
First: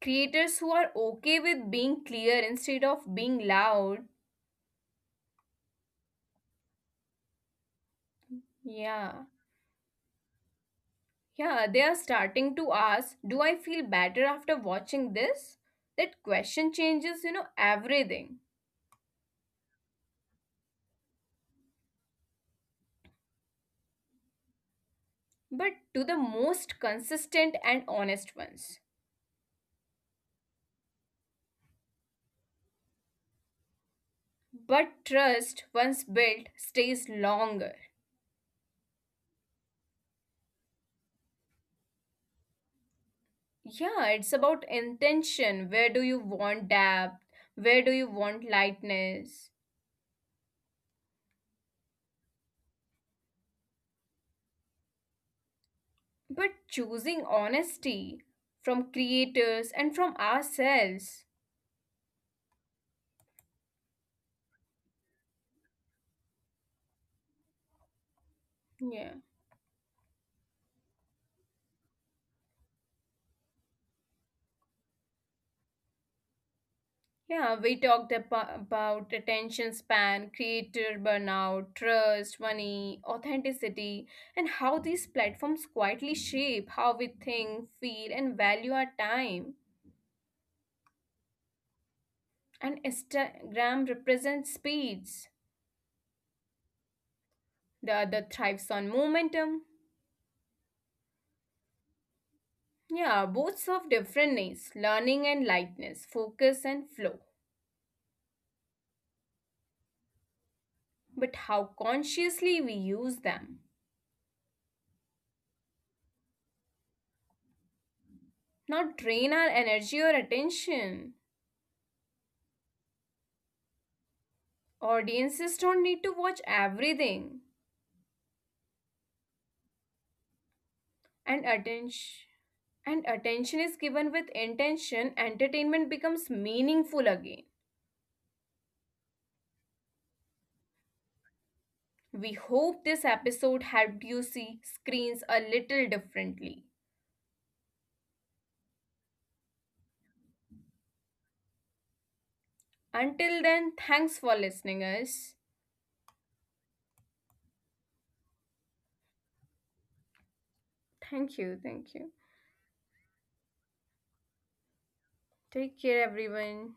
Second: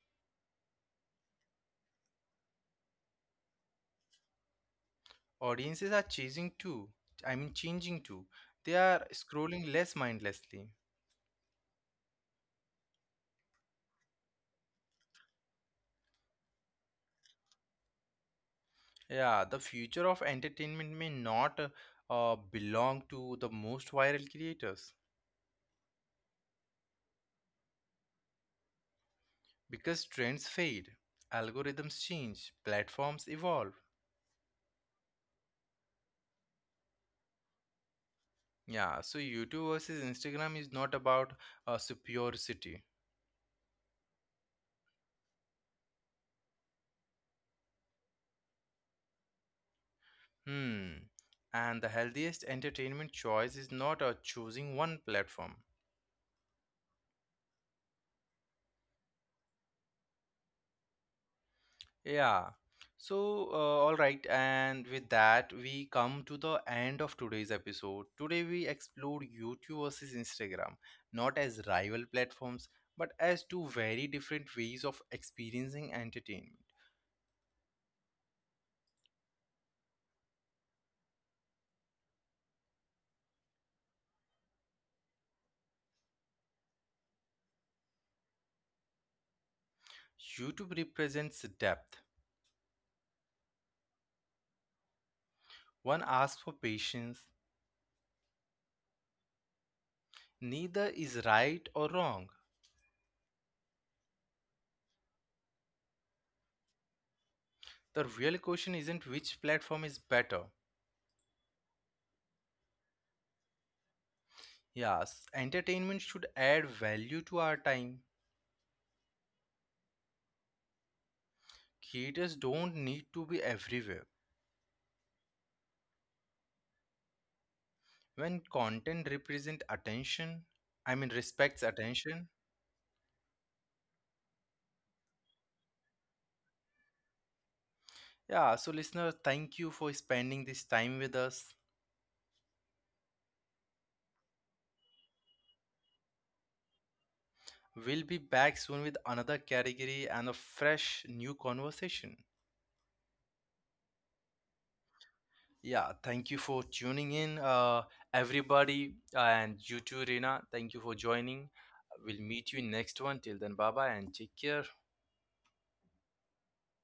B: Creators who are okay with being clear instead of being loud.
A: audiences are chasing too. I mean, changing too. They are
B: Yeah.
A: scrolling less mindlessly.
B: Yeah, they are starting to ask, do I feel better after watching this? That question changes, you know, everything.
A: Yeah, the future of entertainment may not uh, uh, belong to the most viral creators,
B: But to the most consistent and honest ones.
A: because trends fade, algorithms change, platforms evolve.
B: But trust, once built, stays longer.
A: Yeah, so YouTube versus Instagram is not about uh, superiority.
B: Yeah, it's about intention. Where do you want depth? Where do you want lightness?
A: Hmm. And the healthiest entertainment choice is not uh, choosing one platform.
B: But choosing honesty from creators and from ourselves.
A: Yeah. So, uh, all right. And with that, we come to the end of today's episode. Today, we explored
B: Yeah.
A: YouTube versus Instagram, not as rival platforms, but as two very different ways of experiencing entertainment.
B: Yeah, we talked abo- about attention span, creator burnout, trust, money, authenticity, and how these platforms quietly shape how we think, feel, and value our time.
A: YouTube represents depth.
B: And Instagram represents speeds,
A: One asks for patience.
B: the other thrives on momentum.
A: Neither is right or wrong.
B: Yeah, both serve different needs, learning and lightness, focus and flow.
A: The real question isn't which platform is better.
B: But how consciously we use them.
A: Yes, entertainment should add value to our time.
B: Not drain our energy or attention.
A: Creators don't need to be everywhere.
B: Audiences don't need to watch everything.
A: When content represent attention I mean respects
B: And
A: attention,
B: attention and attention is given with intention, entertainment becomes meaningful again.
A: yeah. So listener, thank you for spending this time with us.
B: We hope this episode helped you see screens a little differently.
A: We'll be back soon with another category and a fresh new conversation.
B: Until then, thanks for listening us.
A: Yeah, thank you for tuning in, uh, everybody, and you too Rena, thank you for
B: Thank
A: joining.
B: you, thank you.
A: We'll meet you in next one, till then, bye bye and take care.
B: Take care everyone.